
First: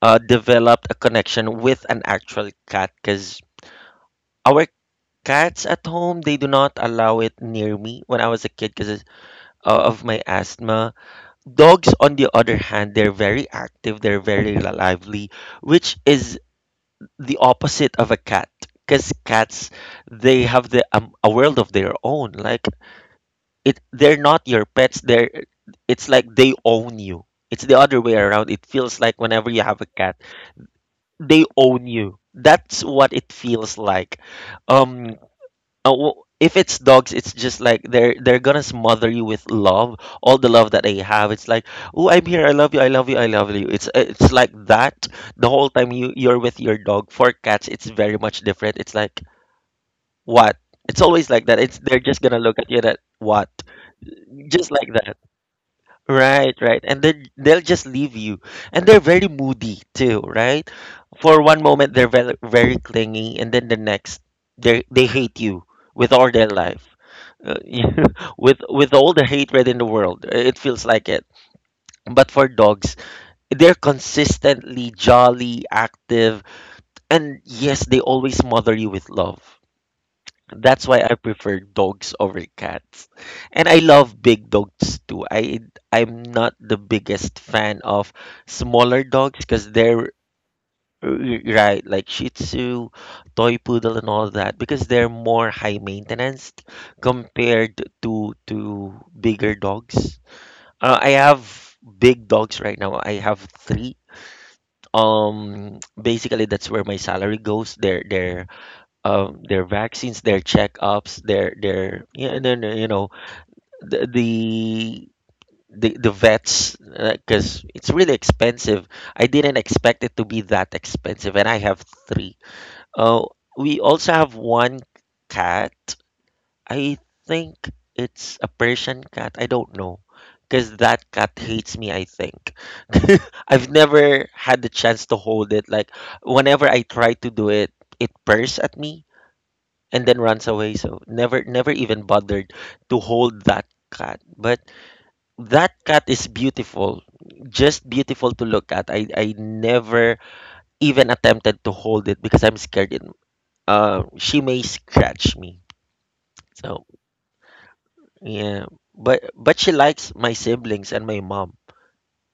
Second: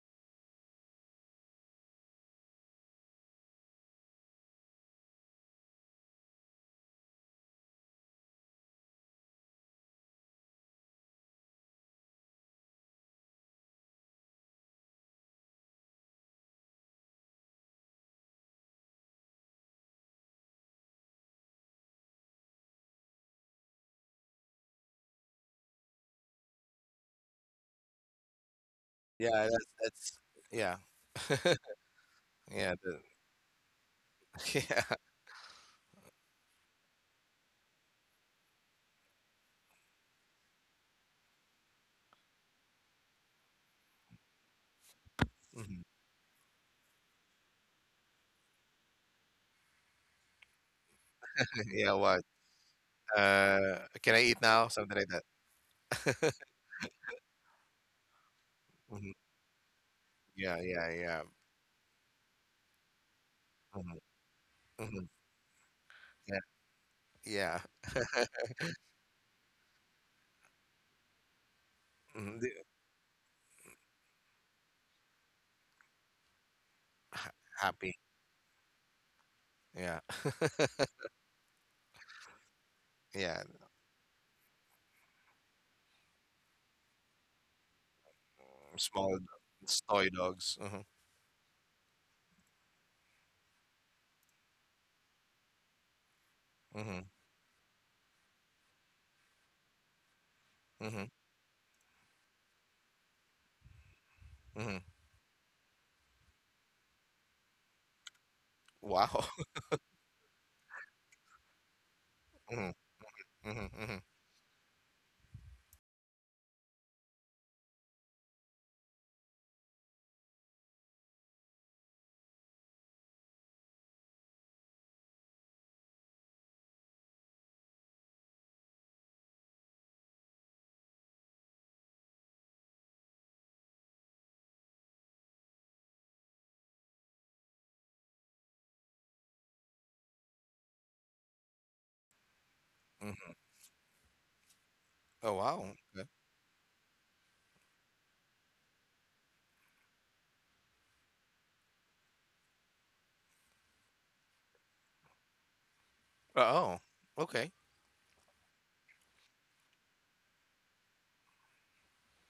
Speaker 1: developed a connection with an actual cat because our cats at home they do not allow it near me when I was a kid because of my asthma. Dogs, on the other hand, they're very active. They're very lively, which is the opposite of a cat because cats they have the a world of their own. Like, it, they're not your pets. They're, it's like they own you. It's the other way around, it feels like,
Speaker 2: Yeah.
Speaker 1: whenever you
Speaker 2: That's
Speaker 1: have a
Speaker 2: that's.
Speaker 1: cat.
Speaker 2: Yeah.
Speaker 1: They own you,
Speaker 2: Yeah.
Speaker 1: that's
Speaker 2: The,
Speaker 1: what it feels like.
Speaker 2: yeah.
Speaker 1: um Oh, well, if it's dogs, it's just like they're gonna smother you with love, all the love that they have. It's like, oh, I'm here, I love you, I love you, I love you. It's like that the whole
Speaker 2: Mhm.
Speaker 1: time you're with your dog. For cats, it's very much different. It's like what? It's always like that. It's
Speaker 2: Yeah.
Speaker 1: they're just
Speaker 2: What?
Speaker 1: gonna look at you that what?
Speaker 2: Can I eat now?
Speaker 1: Just like
Speaker 2: Something like
Speaker 1: that.
Speaker 2: that.
Speaker 1: Right, right. And then they'll just leave you. And they're
Speaker 2: Hmm.
Speaker 1: very moody too,
Speaker 2: Yeah.
Speaker 1: right?
Speaker 2: Yeah. Yeah.
Speaker 1: For one moment they're very very clingy, and then the next they
Speaker 2: Hmm.
Speaker 1: hate you with all their life. Uh,
Speaker 2: Yeah.
Speaker 1: with all the hatred in the world, it feels like it. But
Speaker 2: Mhm,
Speaker 1: for
Speaker 2: the
Speaker 1: dogs, they're consistently jolly, active,
Speaker 2: ha
Speaker 1: and yes,
Speaker 2: happy.
Speaker 1: they always smother you with love.
Speaker 2: Yeah.
Speaker 1: That's why I prefer dogs over cats.
Speaker 2: Yeah.
Speaker 1: And I love big dogs too. I'm not the biggest fan of smaller
Speaker 2: Small
Speaker 1: dogs because
Speaker 2: s
Speaker 1: they're
Speaker 2: toy dogs. Mhm.
Speaker 1: right, like Shih Tzu, toy poodle, and all that, because they're more high maintenance
Speaker 2: Mhm.
Speaker 1: compared to bigger dogs.
Speaker 2: Mhm.
Speaker 1: I have big dogs right now. I have three.
Speaker 2: Mhm.
Speaker 1: Basically, that's where my salary goes. Their their
Speaker 2: Wow.
Speaker 1: um their vaccines, their checkups, their yeah, and then
Speaker 2: Mhm. Mhm. Mhm.
Speaker 1: the the the vets because it's really expensive. I didn't expect it to be that expensive, and I have three. Oh, we also have one cat. I think it's a Persian cat. I don't know. Because that cat hates me, I think. I've never had the chance to hold it. Like, whenever I try to do it, it purrs at me and then runs away. So, never, never even bothered to
Speaker 2: Mhm.
Speaker 1: hold that cat. But
Speaker 2: Oh,
Speaker 1: that
Speaker 2: wow.
Speaker 1: cat
Speaker 2: Yeah.
Speaker 1: is beautiful. Just beautiful to look at. I never even attempted to hold it because I'm scared it she may scratch me.
Speaker 2: Oh,
Speaker 1: So
Speaker 2: okay.
Speaker 1: yeah, but she likes my siblings and my mom.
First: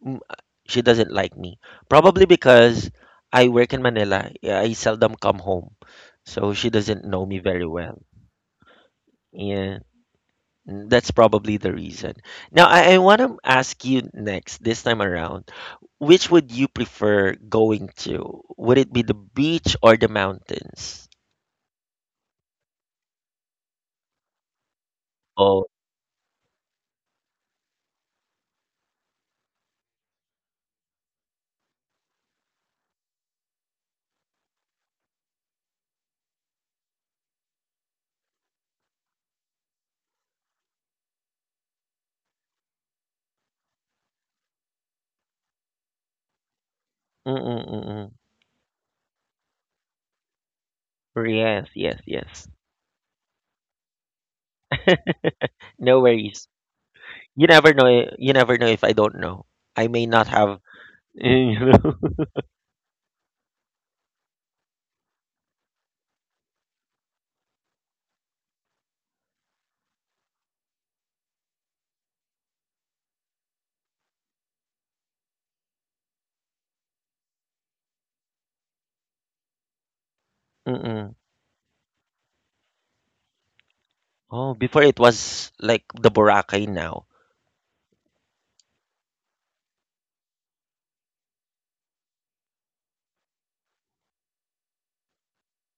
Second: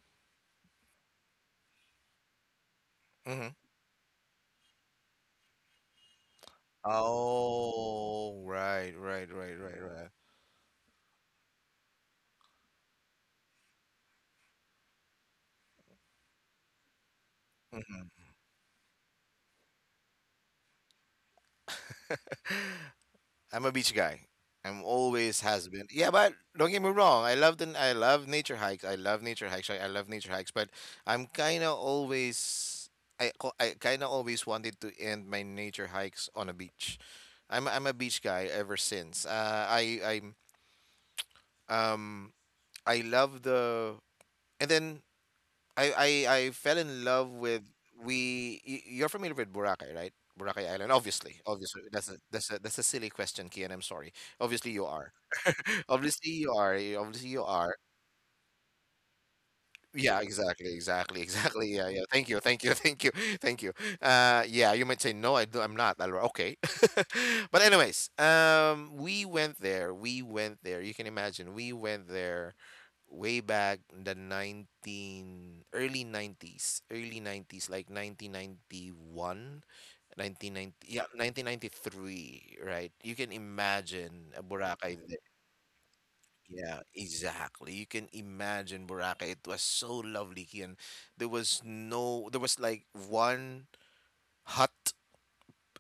Speaker 1: She doesn't like me, probably because I
Speaker 2: Mhm.
Speaker 1: work in Manila. Yeah, I seldom come home, so she doesn't know me very well.
Speaker 2: Oh, right, right, right,
Speaker 1: Yeah,
Speaker 2: right, right.
Speaker 1: that's probably the reason. Now I want to ask you next this time around, which would you prefer going
Speaker 2: Mhm.
Speaker 1: to? Would it be the beach or the mountains?
Speaker 2: I'm a beach guy. I'm always
Speaker 1: Oh,
Speaker 2: has been. Yeah, but don't get me wrong. I love the — I love nature hikes. I love nature hikes. I love nature hikes. But I'm kind of always — I kind of always wanted to end my nature hikes on a beach. I'm a beach guy ever since. I um I love the — and then I fell in love with
Speaker 1: mm-mm-mm.
Speaker 2: You're familiar with Boracay, right? Boracay Island, obviously,
Speaker 1: Yes,
Speaker 2: obviously.
Speaker 1: yes, yes.
Speaker 2: That's a silly question, Kian. I'm sorry. Obviously, you are.
Speaker 1: No
Speaker 2: Obviously
Speaker 1: worries.
Speaker 2: you are. Obviously you
Speaker 1: You never
Speaker 2: are.
Speaker 1: know. You never know if I don't know. I may
Speaker 2: Yeah,
Speaker 1: not have.
Speaker 2: exactly, exactly,
Speaker 1: You
Speaker 2: exactly. Yeah,
Speaker 1: know.
Speaker 2: yeah. Thank you, thank you, thank you, thank you. Yeah, you might say no, I do, I'm not. Alright, okay. But anyways, we went there. You can imagine. We went there way back in the 19 early 90s, like
Speaker 1: Mm-mm.
Speaker 2: 1993, right? You can imagine
Speaker 1: Oh, before
Speaker 2: Boracay.
Speaker 1: it was like the Boracay
Speaker 2: Yeah,
Speaker 1: now.
Speaker 2: exactly. You can imagine Boracay. It was so lovely, and there was no there was like one hut.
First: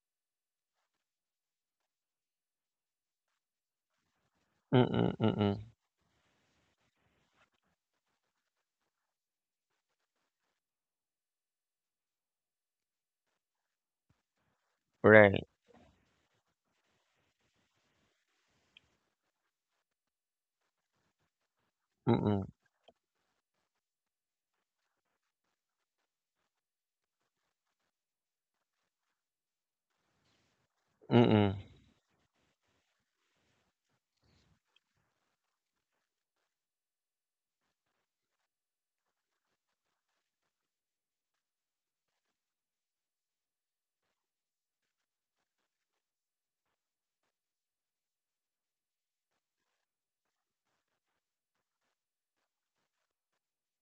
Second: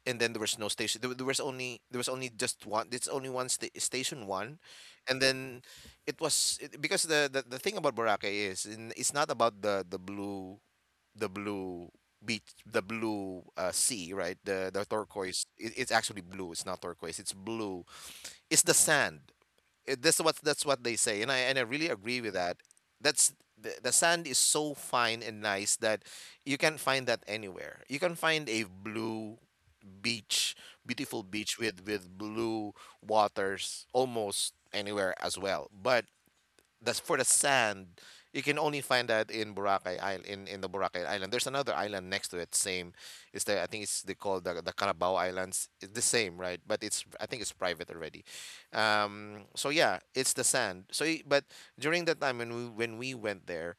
Speaker 2: And then there was no station. There was only just one. It's only station one.
Speaker 1: Mm-mm.
Speaker 2: And then
Speaker 1: Mm-mm.
Speaker 2: because the thing about Boracay it's not about the blue beach, the blue sea, right? The turquoise.
Speaker 1: Right.
Speaker 2: It's actually blue. It's not turquoise. It's blue. It's the sand. That's what they say, and I really agree with
Speaker 1: Mm-mm.
Speaker 2: that. That's the sand is so fine and nice that you can find that anywhere. You can find a blue beach, beautiful
Speaker 1: Mm-mm.
Speaker 2: beach with blue waters almost anywhere as well. But that's for the sand. You can only find that in Boracay Island, in the Boracay Island. There's another island next to it, same. It's the I think it's they call the Carabao Islands. It's the same, right? But it's I think it's private already. So yeah, it's the sand. But during that time when we went there,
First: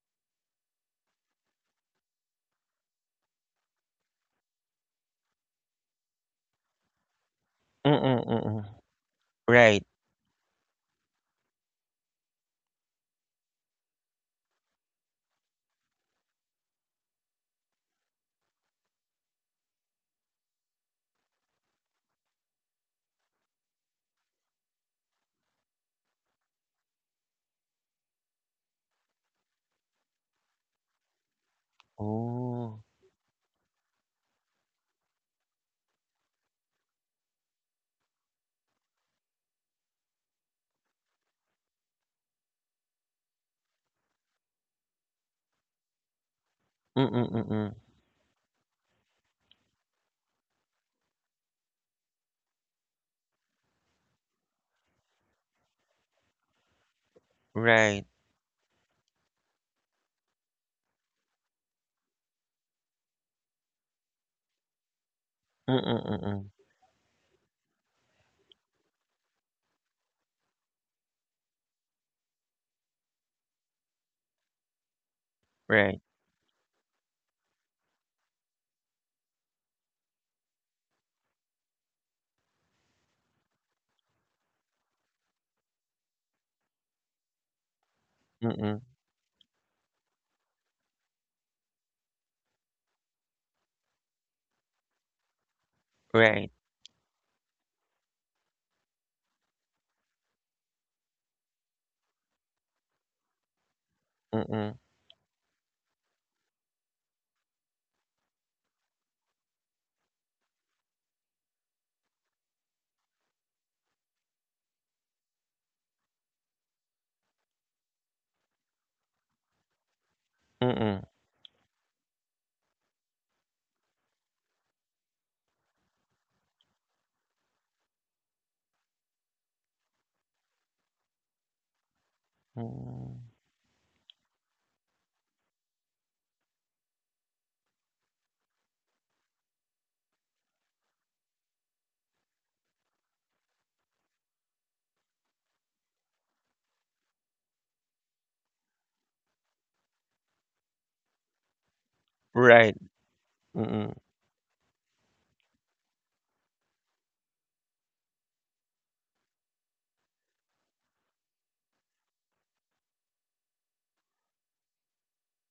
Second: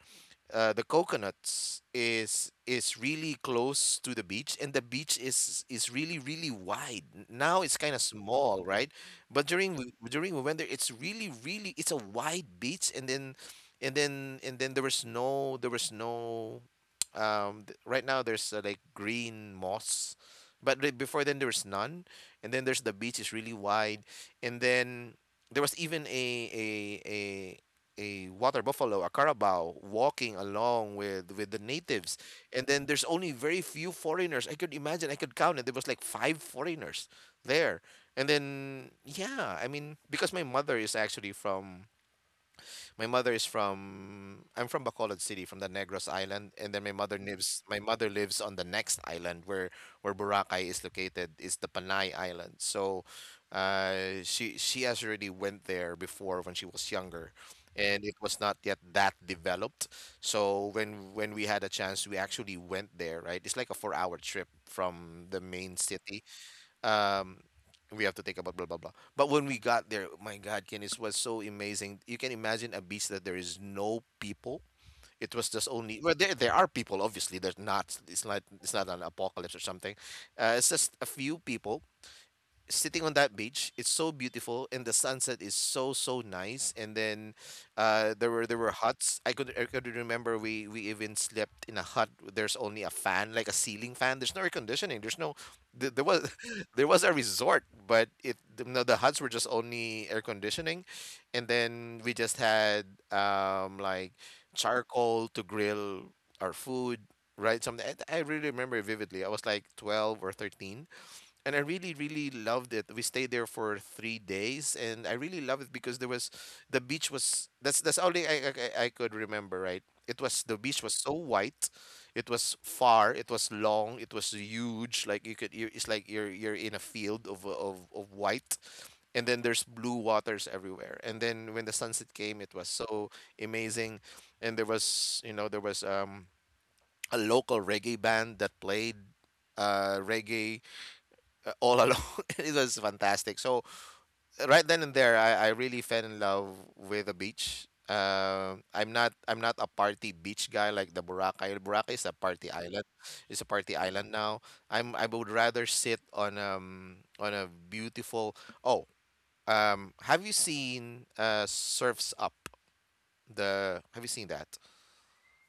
Speaker 2: the coconuts is really close to the beach, and the beach is really wide. Now it's kind of
Speaker 1: Mm-mm.
Speaker 2: small,
Speaker 1: Mm-mm.
Speaker 2: right? But during
Speaker 1: Right.
Speaker 2: w- during we went there, it's really really it's a wide beach. And then there was no right now there's, like, green moss, but before then there was none. And then the beach is really wide. And then there was even a water buffalo, a carabao, walking along with the natives. And
Speaker 1: Oh.
Speaker 2: then there's only very few foreigners. I could imagine, I could count it. There was like five foreigners there. And then yeah, I mean, because my mother is from I'm from Bacolod City, from the Negros Island. And then
Speaker 1: Mm-mm. Mm-mm.
Speaker 2: my mother lives on the next island, where Boracay is located, is the Panay Island. So, she has already went there before when she was younger. And
Speaker 1: Right.
Speaker 2: it was not yet that developed. So when we had a chance, we actually went there, right? It's like a 4-hour trip from the main
Speaker 1: Mm-mm.
Speaker 2: city.
Speaker 1: Mm-mm.
Speaker 2: um we have to think about blah blah blah, but when we got there, my god, Guinness, was so amazing. You can imagine a beach that there is no people. It was just only,
Speaker 1: Right.
Speaker 2: well, there are people, obviously. There's not It's not an apocalypse or something. It's just a few people sitting on that beach. It's so beautiful, and the sunset is so nice. And then, there were
Speaker 1: Mm-mm.
Speaker 2: huts. I could remember, we even slept in a hut. There's only a fan, like a ceiling fan. There's no air conditioning, there's no th- there was
Speaker 1: Right.
Speaker 2: there was a resort, but no, the huts were just only air conditioning. And then we just had, like,
Speaker 1: Mm-mm.
Speaker 2: charcoal to grill our food. Right, something, I really remember vividly. I was like 12 or 13, and I really, really loved it. We stayed there for 3 days, and I really loved it because there was the beach was that's only I could remember. Right, it was the beach was
Speaker 1: Mm-mm.
Speaker 2: so white, it was far, it was long, it was huge. Like you it's like you're in a field of white. And then there's blue waters everywhere. And then when the sunset came, it was so
Speaker 1: Mm.
Speaker 2: amazing. And there was, a local reggae band that played, reggae, all alone. It was fantastic. So right then and there, I really fell in love with the beach. I'm not a party beach guy, like the Boracay. Boracay is a party
Speaker 1: Right.
Speaker 2: island. It's a party
Speaker 1: Mm-mm.
Speaker 2: island now. I would rather sit on, on a beautiful. Oh, have you seen Surfs Up? The Have you seen that?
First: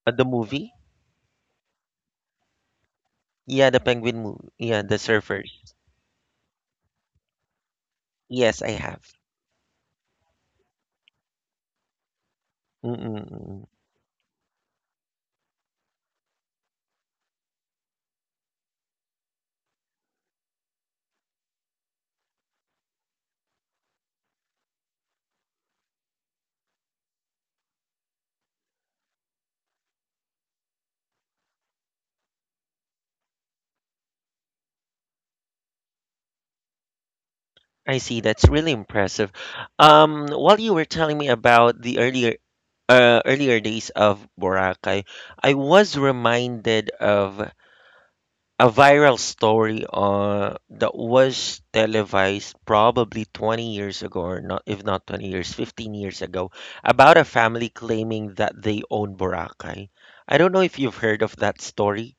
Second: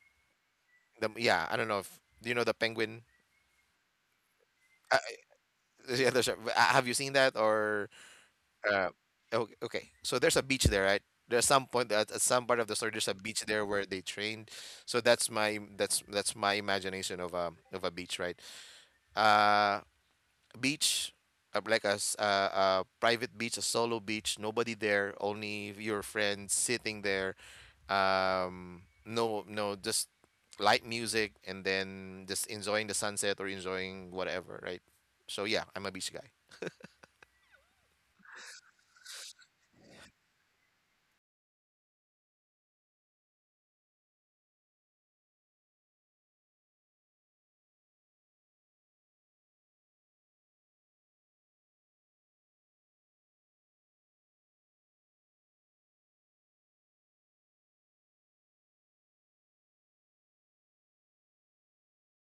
Speaker 1: The movie?
Speaker 2: The Yeah, I don't know if do you know the penguin.
Speaker 1: Yeah, the penguin movie. Yeah,
Speaker 2: Uh,
Speaker 1: the surfers.
Speaker 2: yeah, have you seen that or
Speaker 1: Yes, I
Speaker 2: Uh,
Speaker 1: have.
Speaker 2: okay, okay. So there's a beach there, right? There's some point at some part of the story. There's a
Speaker 1: Mm-mm.
Speaker 2: beach there
Speaker 1: Mm-mm.
Speaker 2: where they trained. So that's my imagination of a beach, right? Uh, Beach, like a private beach, a solo beach. Nobody there, only your friends sitting there. No, no, just light music, and then just enjoying the sunset or enjoying whatever, right? So yeah, I'm a beach guy.
Speaker 1: I see. That's really impressive. While you were telling me about the earlier days of Boracay, I was reminded of a viral story that was televised probably 20 years ago, or not, if not 20 years, 15 years ago, about a family claiming that they own Boracay. I don't know if you've heard of that story.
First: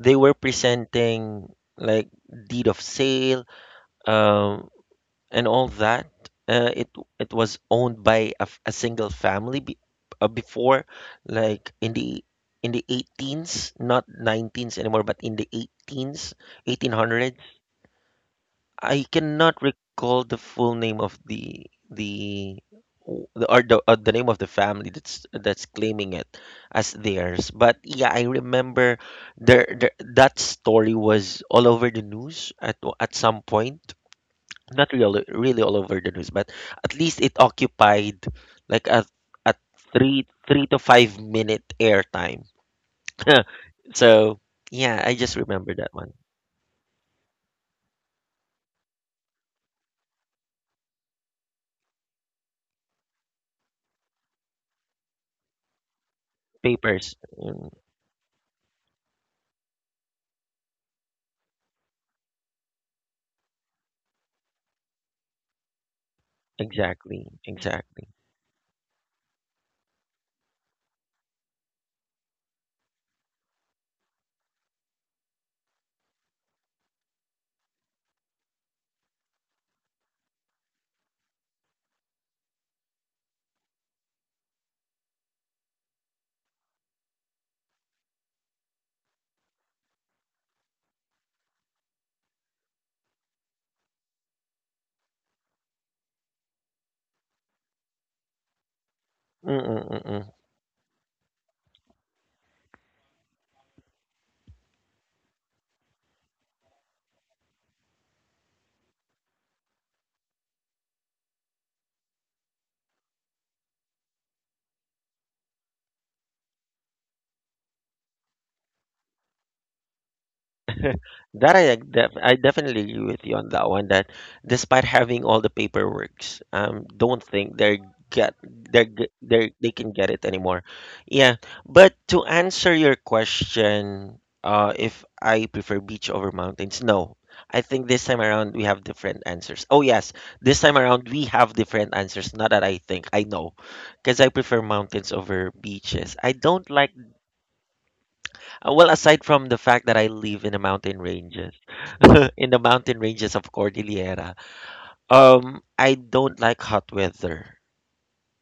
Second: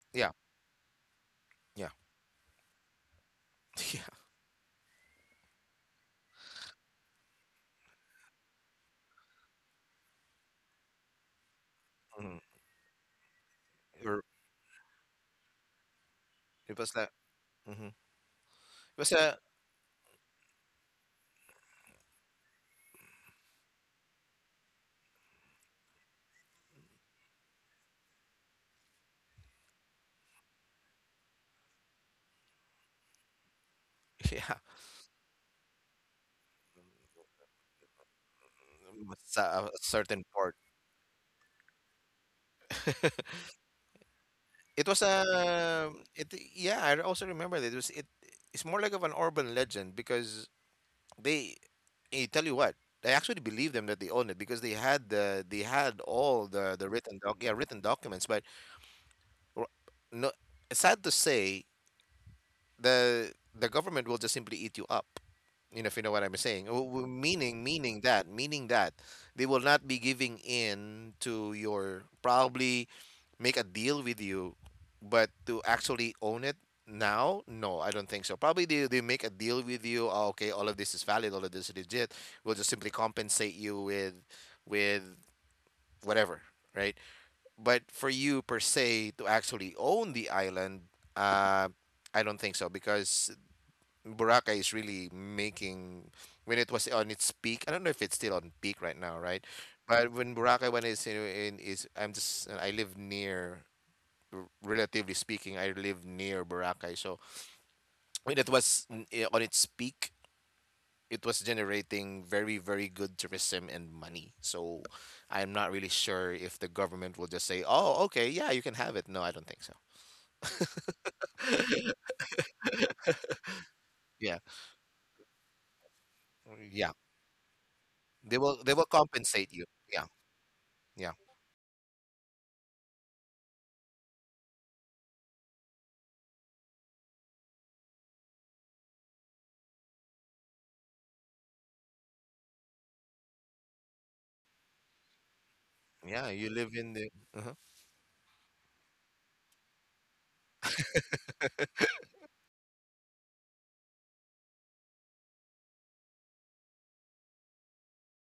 Speaker 1: They
Speaker 2: Yeah,
Speaker 1: were presenting
Speaker 2: yeah,
Speaker 1: like deed of sale,
Speaker 2: yeah.
Speaker 1: um, and all that. Uh, it it was owned by a single family before, like in the
Speaker 2: Mhm.
Speaker 1: in the 18s, not
Speaker 2: Or
Speaker 1: 19s anymore, but in the 18s,
Speaker 2: it was like.
Speaker 1: 1800s.
Speaker 2: It
Speaker 1: I
Speaker 2: was a
Speaker 1: cannot recall the full name of the name of the family that's claiming it as theirs. But yeah, I remember there that story was all over the news at some point,
Speaker 2: yeah,
Speaker 1: not really, really all over the news, but at least it occupied like a
Speaker 2: it's a,
Speaker 1: a
Speaker 2: certain
Speaker 1: three
Speaker 2: part.
Speaker 1: three to five minute airtime. So
Speaker 2: It
Speaker 1: yeah,
Speaker 2: was
Speaker 1: I just remember that
Speaker 2: a
Speaker 1: one.
Speaker 2: it yeah. I also remember that it was it. It's more like of an urban legend because they. I tell you what, I actually believe them that they own it because they had all the
Speaker 1: Papers.
Speaker 2: written doc yeah,
Speaker 1: Mm,
Speaker 2: written documents, but r- no. Sad to say, the the government will just simply eat you up. You know, if you know what I'm saying.
Speaker 1: exactly. Exactly.
Speaker 2: Meaning that they will not be giving in to your, probably make a deal with you, but to actually own it now, no, I don't think so. Probably they make a deal with you. "Oh, okay, all of this is valid, all of this is legit. We'll just simply compensate you with whatever," right? But for you per se to actually own the island, uh, I don't think so, because Boracay is really making when it was on its peak. I don't know if it's still on peak right now, right? But
Speaker 1: Mm-mm-mm.
Speaker 2: when Boracay when it's in is I live near, relatively speaking, I live near Boracay. So when it was on its peak, it was generating very, very good tourism and money. So I'm not really sure if the government will just say, "Oh, okay, yeah, you can have it." No, I don't think so.
Speaker 1: That I definitely agree with you on that one. That
Speaker 2: Yeah,
Speaker 1: despite having all the paperworks,
Speaker 2: yeah,
Speaker 1: don't think they're get
Speaker 2: they will
Speaker 1: they're g-
Speaker 2: compensate you.
Speaker 1: they can
Speaker 2: Yeah,
Speaker 1: get it anymore.
Speaker 2: yeah,
Speaker 1: Yeah, but to answer your question, if I prefer beach over mountains, no. I think this time around we have different answers. Oh yes, this time around we have different answers. Not that I think I know, because I prefer mountains over beaches. I
Speaker 2: yeah. You
Speaker 1: don't
Speaker 2: live
Speaker 1: like.
Speaker 2: in the. Uh-huh.
Speaker 1: Well, aside from the fact that I live in the mountain ranges, in the mountain ranges of Cordillera, I don't like hot weather.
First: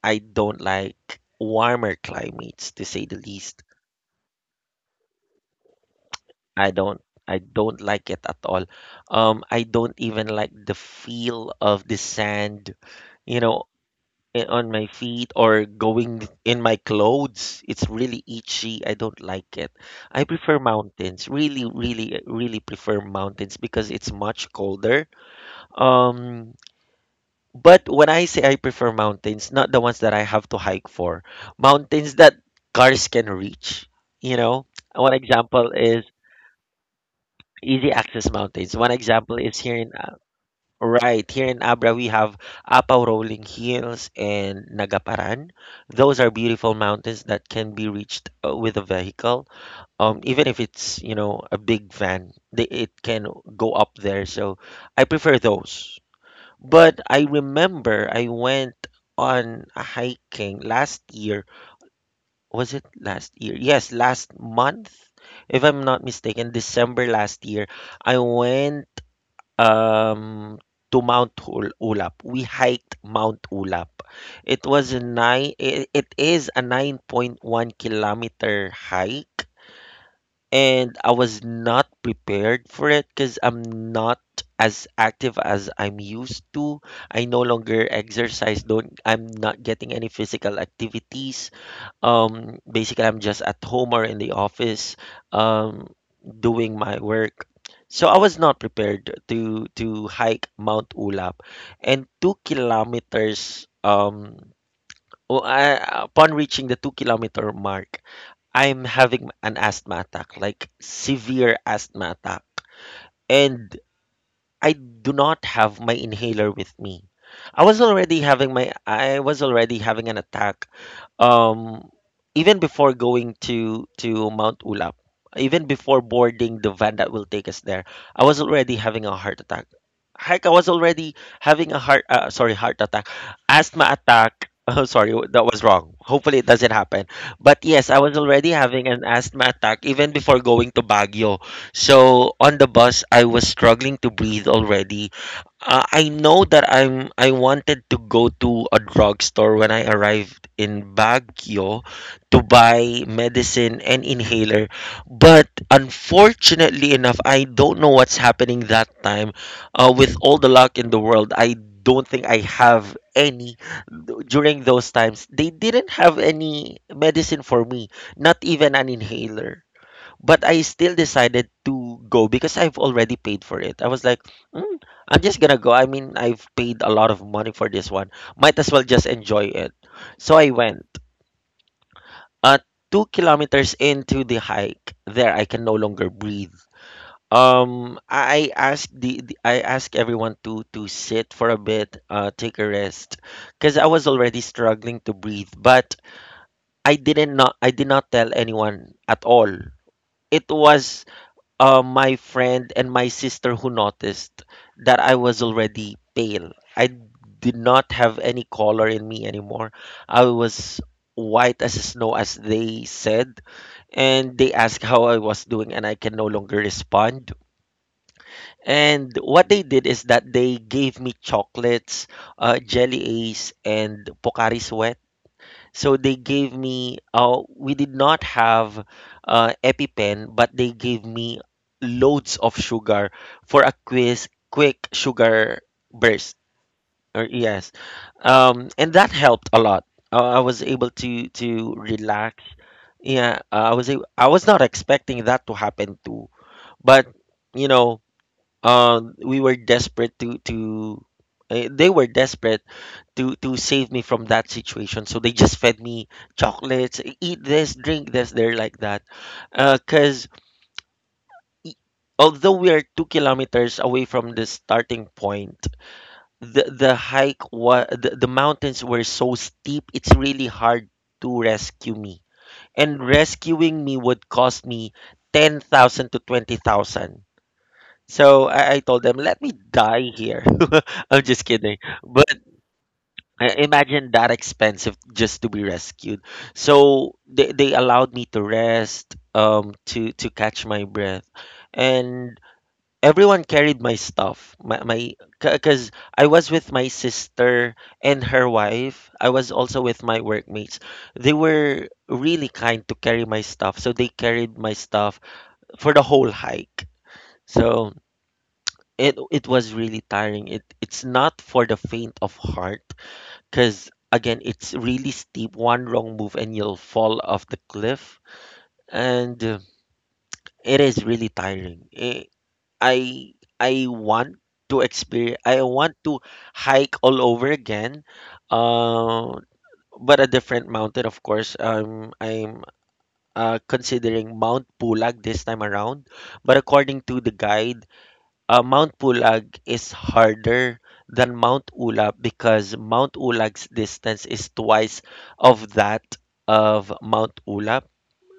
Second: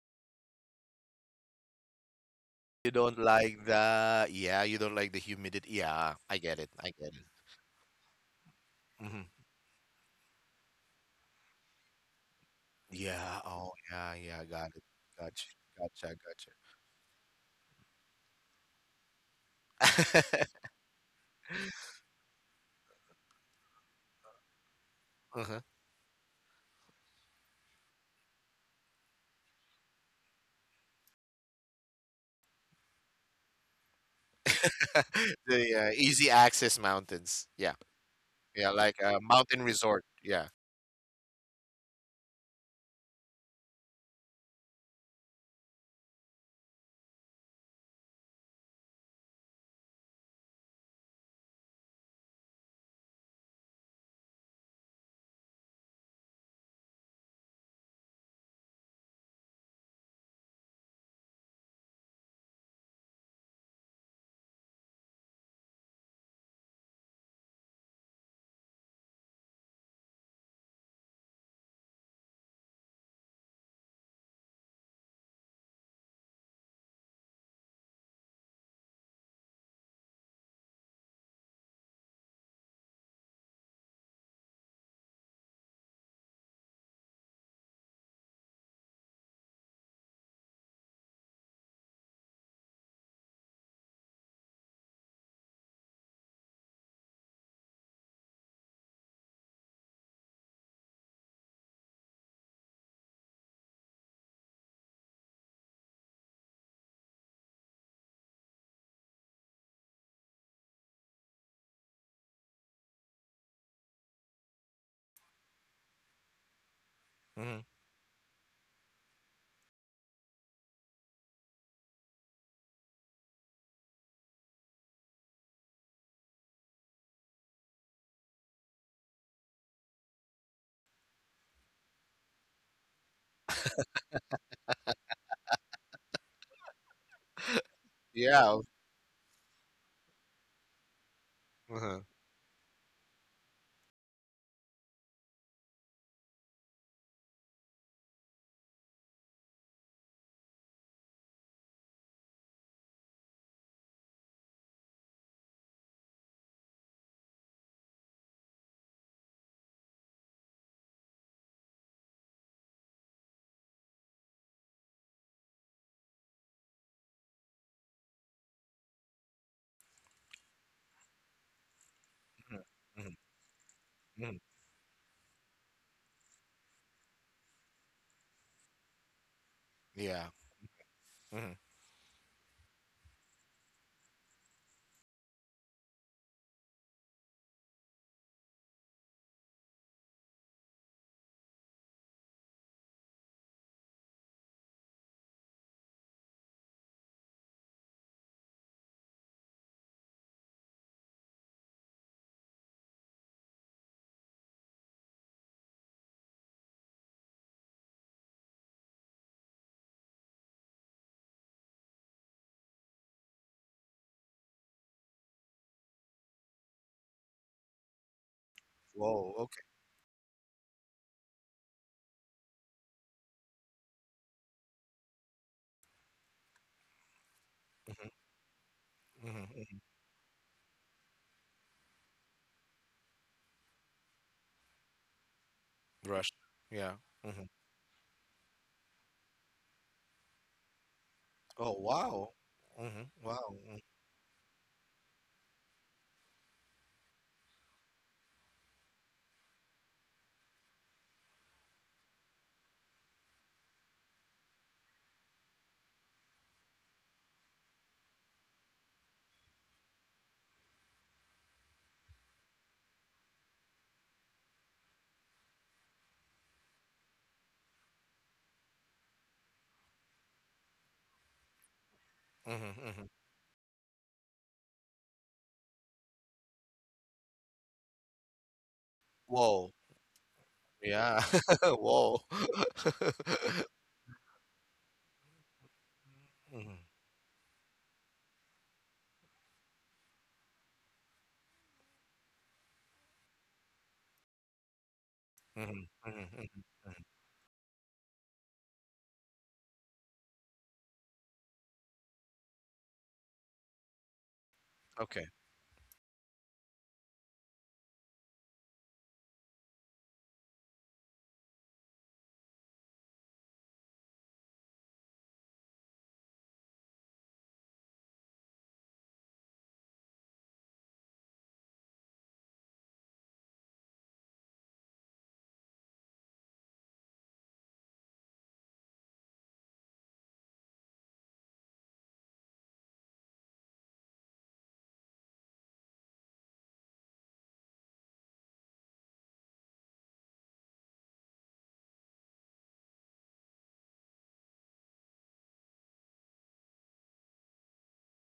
Speaker 1: I don't like warmer climates, to
Speaker 2: You
Speaker 1: say
Speaker 2: don't
Speaker 1: the least.
Speaker 2: like the, Yeah, you don't like the humidity. Yeah, I get it.
Speaker 1: I
Speaker 2: I
Speaker 1: don't.
Speaker 2: get it.
Speaker 1: I don't like it at all.
Speaker 2: Hmm.
Speaker 1: I don't even like the feel of the sand. You
Speaker 2: Yeah.
Speaker 1: know,
Speaker 2: Oh, yeah, yeah. Got
Speaker 1: on
Speaker 2: it.
Speaker 1: my feet
Speaker 2: Gotcha.
Speaker 1: or
Speaker 2: Gotcha.
Speaker 1: going
Speaker 2: Gotcha.
Speaker 1: in my clothes. It's really itchy. I don't like it. I prefer mountains. Really, really, really prefer mountains because it's much colder.
Speaker 2: Uh-huh.
Speaker 1: Um, but when I say I prefer mountains, not the ones that I have to hike for, mountains that cars can reach. You know, One example
Speaker 2: The
Speaker 1: is
Speaker 2: easy access mountains. Yeah.
Speaker 1: easy access
Speaker 2: Yeah.
Speaker 1: mountains. One
Speaker 2: Like a
Speaker 1: example is
Speaker 2: mountain
Speaker 1: here in.
Speaker 2: resort. Yeah.
Speaker 1: Right. Here in Abra, we have Apao Rolling Hills and Nagaparan. Those are beautiful mountains that can be reached with a vehicle. Even if it's, a big van, it can go up there. So I prefer those. But I remember I went on a hiking last year. Was it last year? Yes, last month, if I'm not mistaken, December last year. I went um, to Mount Ulap. We hiked Mount Ulap. It was a nine. It is a 9.1 kilometer hike, and I was not prepared for it because I'm not as active as I'm used to. I no longer exercise. Don't I'm not getting any physical activities. Basically, I'm just at home or in the office, um, doing my work. So I was not prepared to hike Mount Ulap, and 2 kilometers. Upon reaching the 2 kilometer mark, I'm having an asthma attack, like severe asthma attack, and I do not have my inhaler with me. I
Speaker 2: Hmm.
Speaker 1: was already having an attack um even before going to Mount Ulap, even before boarding the van that will take us there, I was already having a heart attack. Heck, I was already having a heart sorry heart attack, asthma attack. Oh, sorry, that was wrong. Hopefully it doesn't happen. But yes, I was
Speaker 2: Yeah.
Speaker 1: already
Speaker 2: Oh.
Speaker 1: having an asthma attack even before going to Baguio.
Speaker 2: Uh-huh.
Speaker 1: So on the bus, I was struggling to breathe already. I know that I wanted to go to a drugstore when I arrived in Baguio to buy medicine and inhaler, but unfortunately enough, I don't know what's happening that time. With all the luck in the world, I don't think I have any during those times. They didn't have any medicine for me, not even an inhaler, but I still decided to go because I've already paid for it. I was like,
Speaker 2: Hmm.
Speaker 1: mm, I'm just gonna go. I mean, I've paid a lot of money for this one. Might as well just enjoy it.
Speaker 2: Yeah.
Speaker 1: So I went.
Speaker 2: Hmm.
Speaker 1: Uh, 2 kilometers into the hike, there I can no longer breathe. I asked everyone to sit for a bit, take a rest, because I was already struggling to breathe. But I did not tell anyone at all. It was my friend and my sister who noticed that I was already pale. I did not have any color in me anymore. I was white as snow, as they said. And they asked how I was doing, and I can no longer respond. And
Speaker 2: Whoa.
Speaker 1: what they
Speaker 2: Okay.
Speaker 1: did is that they gave me chocolates, jelly ace, and Pocari Sweat, so they gave me, we did not have
Speaker 2: Hmm.
Speaker 1: EpiPen, but they gave me loads of sugar for a quick sugar
Speaker 2: Rush.
Speaker 1: burst.
Speaker 2: Yeah.
Speaker 1: Or
Speaker 2: Hmm.
Speaker 1: yes, and that helped a lot. I was able to
Speaker 2: Oh, wow.
Speaker 1: relax.
Speaker 2: Hmm.
Speaker 1: Yeah,
Speaker 2: Wow.
Speaker 1: I was not expecting that to happen too, but you know, we were desperate to. They were desperate to save me from that situation. So they just fed me chocolates, "Eat this, drink this. They're like that, because although we are 2 kilometers away from the starting point, the hike was the mountains were so steep. It's really hard to rescue me,
Speaker 2: Hmm.
Speaker 1: and
Speaker 2: Hmm.
Speaker 1: rescuing me would cost me 10,000 to 20,000. So I told them, let me
Speaker 2: Whoa.
Speaker 1: die here. I'm
Speaker 2: Yeah.
Speaker 1: just kidding,
Speaker 2: Whoa.
Speaker 1: but. I- imagine that expensive just to be rescued.
Speaker 2: Mhm.
Speaker 1: So they allowed me to rest, to catch my breath, and everyone carried my stuff. My because
Speaker 2: Mhm,
Speaker 1: I
Speaker 2: mhm,
Speaker 1: was
Speaker 2: mhm.
Speaker 1: with my sister and her wife. I was also with my workmates. They were really kind to carry my stuff, so they carried my stuff
Speaker 2: Okay,
Speaker 1: for the whole hike. So. It was really tiring. It's not for the faint of heart because again, it's really steep. One wrong move and you'll fall off the cliff, and it is really tiring. I I want to experience. I want to hike all over again, uh, but a different mountain, of course. I'm Considering Mount Pulag this time around, but according to the guide, Mount Pulag is harder than Mount Ulap because Mount Ulag's distance is twice of that of Mount Ulap.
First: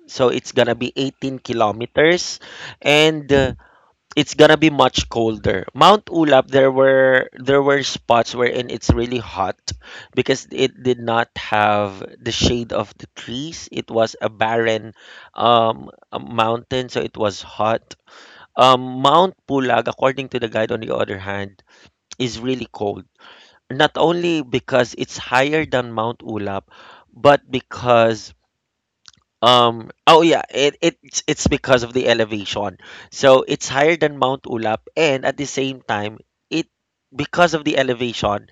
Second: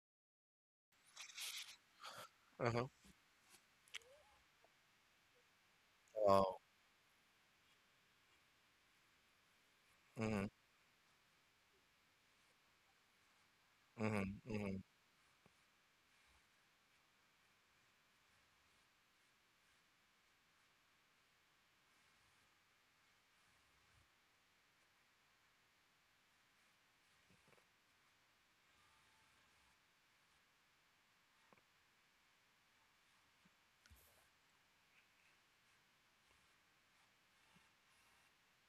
Speaker 1: So it's gonna be 18 kilometers,
Speaker 2: uh-huh.
Speaker 1: and it's gonna be much colder. Mount Ulap,
Speaker 2: Oo,
Speaker 1: there were spots wherein it's really hot because
Speaker 2: mhm,
Speaker 1: it did not have the shade of the trees. It was a
Speaker 2: mhm, mhm.
Speaker 1: barren a mountain, so it was hot. Mount Pulag, according to the guide, on the other hand, is really cold. Not only because it's higher than Mount Ulap, but because oh yeah, it's because of the elevation. So it's higher than Mount Ulap, and at the same time, it because of the elevation,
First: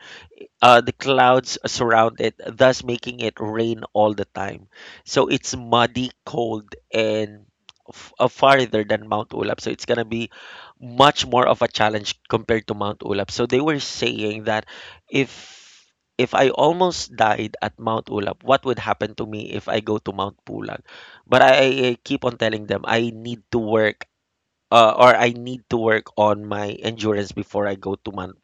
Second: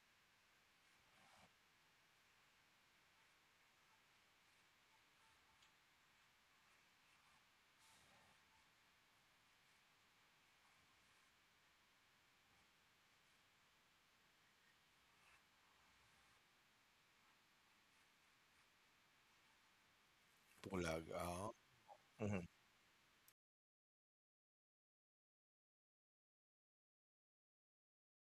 Speaker 1: the clouds surround it, thus making it rain all the time. So it's muddy, cold, and farther than Mount Ulap. So it's gonna be much more of a challenge compared to Mount Ulap. So they were saying that if if I almost died at Mount Ulap, what would happen to me if I go to Mount Pulag?
Speaker 2: Bulag,
Speaker 1: But
Speaker 2: oo.
Speaker 1: I keep on
Speaker 2: Mhm.
Speaker 1: telling them I need to work or I need to work on my endurance before I go to Man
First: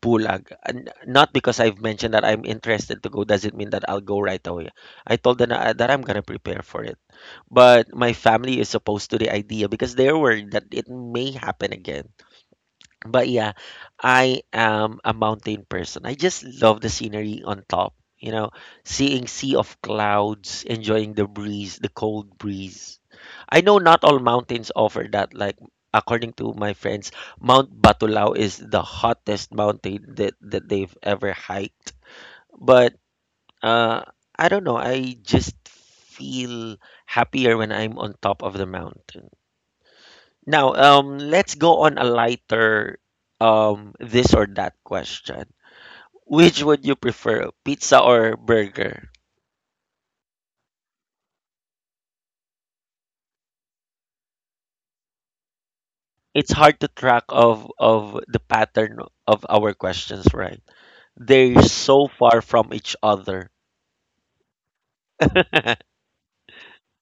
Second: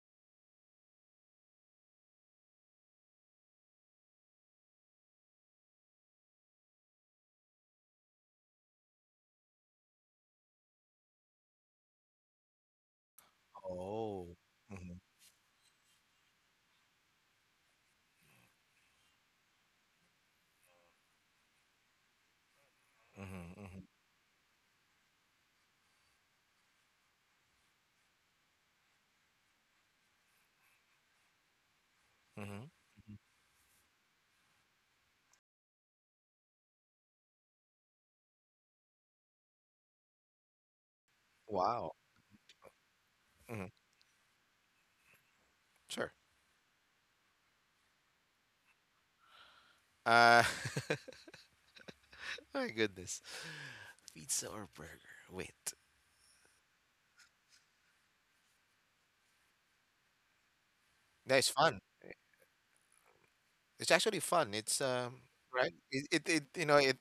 Speaker 1: Pulag. And not because I've mentioned that I'm interested to go doesn't mean that I'll go right away. I told them that I'm gonna prepare for it. But my family is opposed to the idea because they're worried that it may happen again. But yeah,
Speaker 2: Oh.
Speaker 1: I am
Speaker 2: Mhm,
Speaker 1: a mountain person. I just love the scenery on top. You know, seeing sea of clouds, enjoying the breeze, the cold breeze
Speaker 2: mhm,
Speaker 1: I know
Speaker 2: mhm,
Speaker 1: not all mountains offer that. Like according to my friends, Mount Batulao is the hottest mountain that they've ever hiked.
Speaker 2: mhm.
Speaker 1: But uh, I don't know. I just feel happier when I'm on top of the mountain. Now, let's go
Speaker 2: Wow,
Speaker 1: on a lighter
Speaker 2: mhm,
Speaker 1: this or that question.
Speaker 2: sure.
Speaker 1: Which would you prefer, pizza or burger?
Speaker 2: Uh, my goodness. Pizza or burger? Wait.
Speaker 1: It's hard to track of the pattern of our questions, right?
Speaker 2: No, it's
Speaker 1: They're
Speaker 2: fun.
Speaker 1: so far from each other.
Speaker 2: It's actually fun. Right? It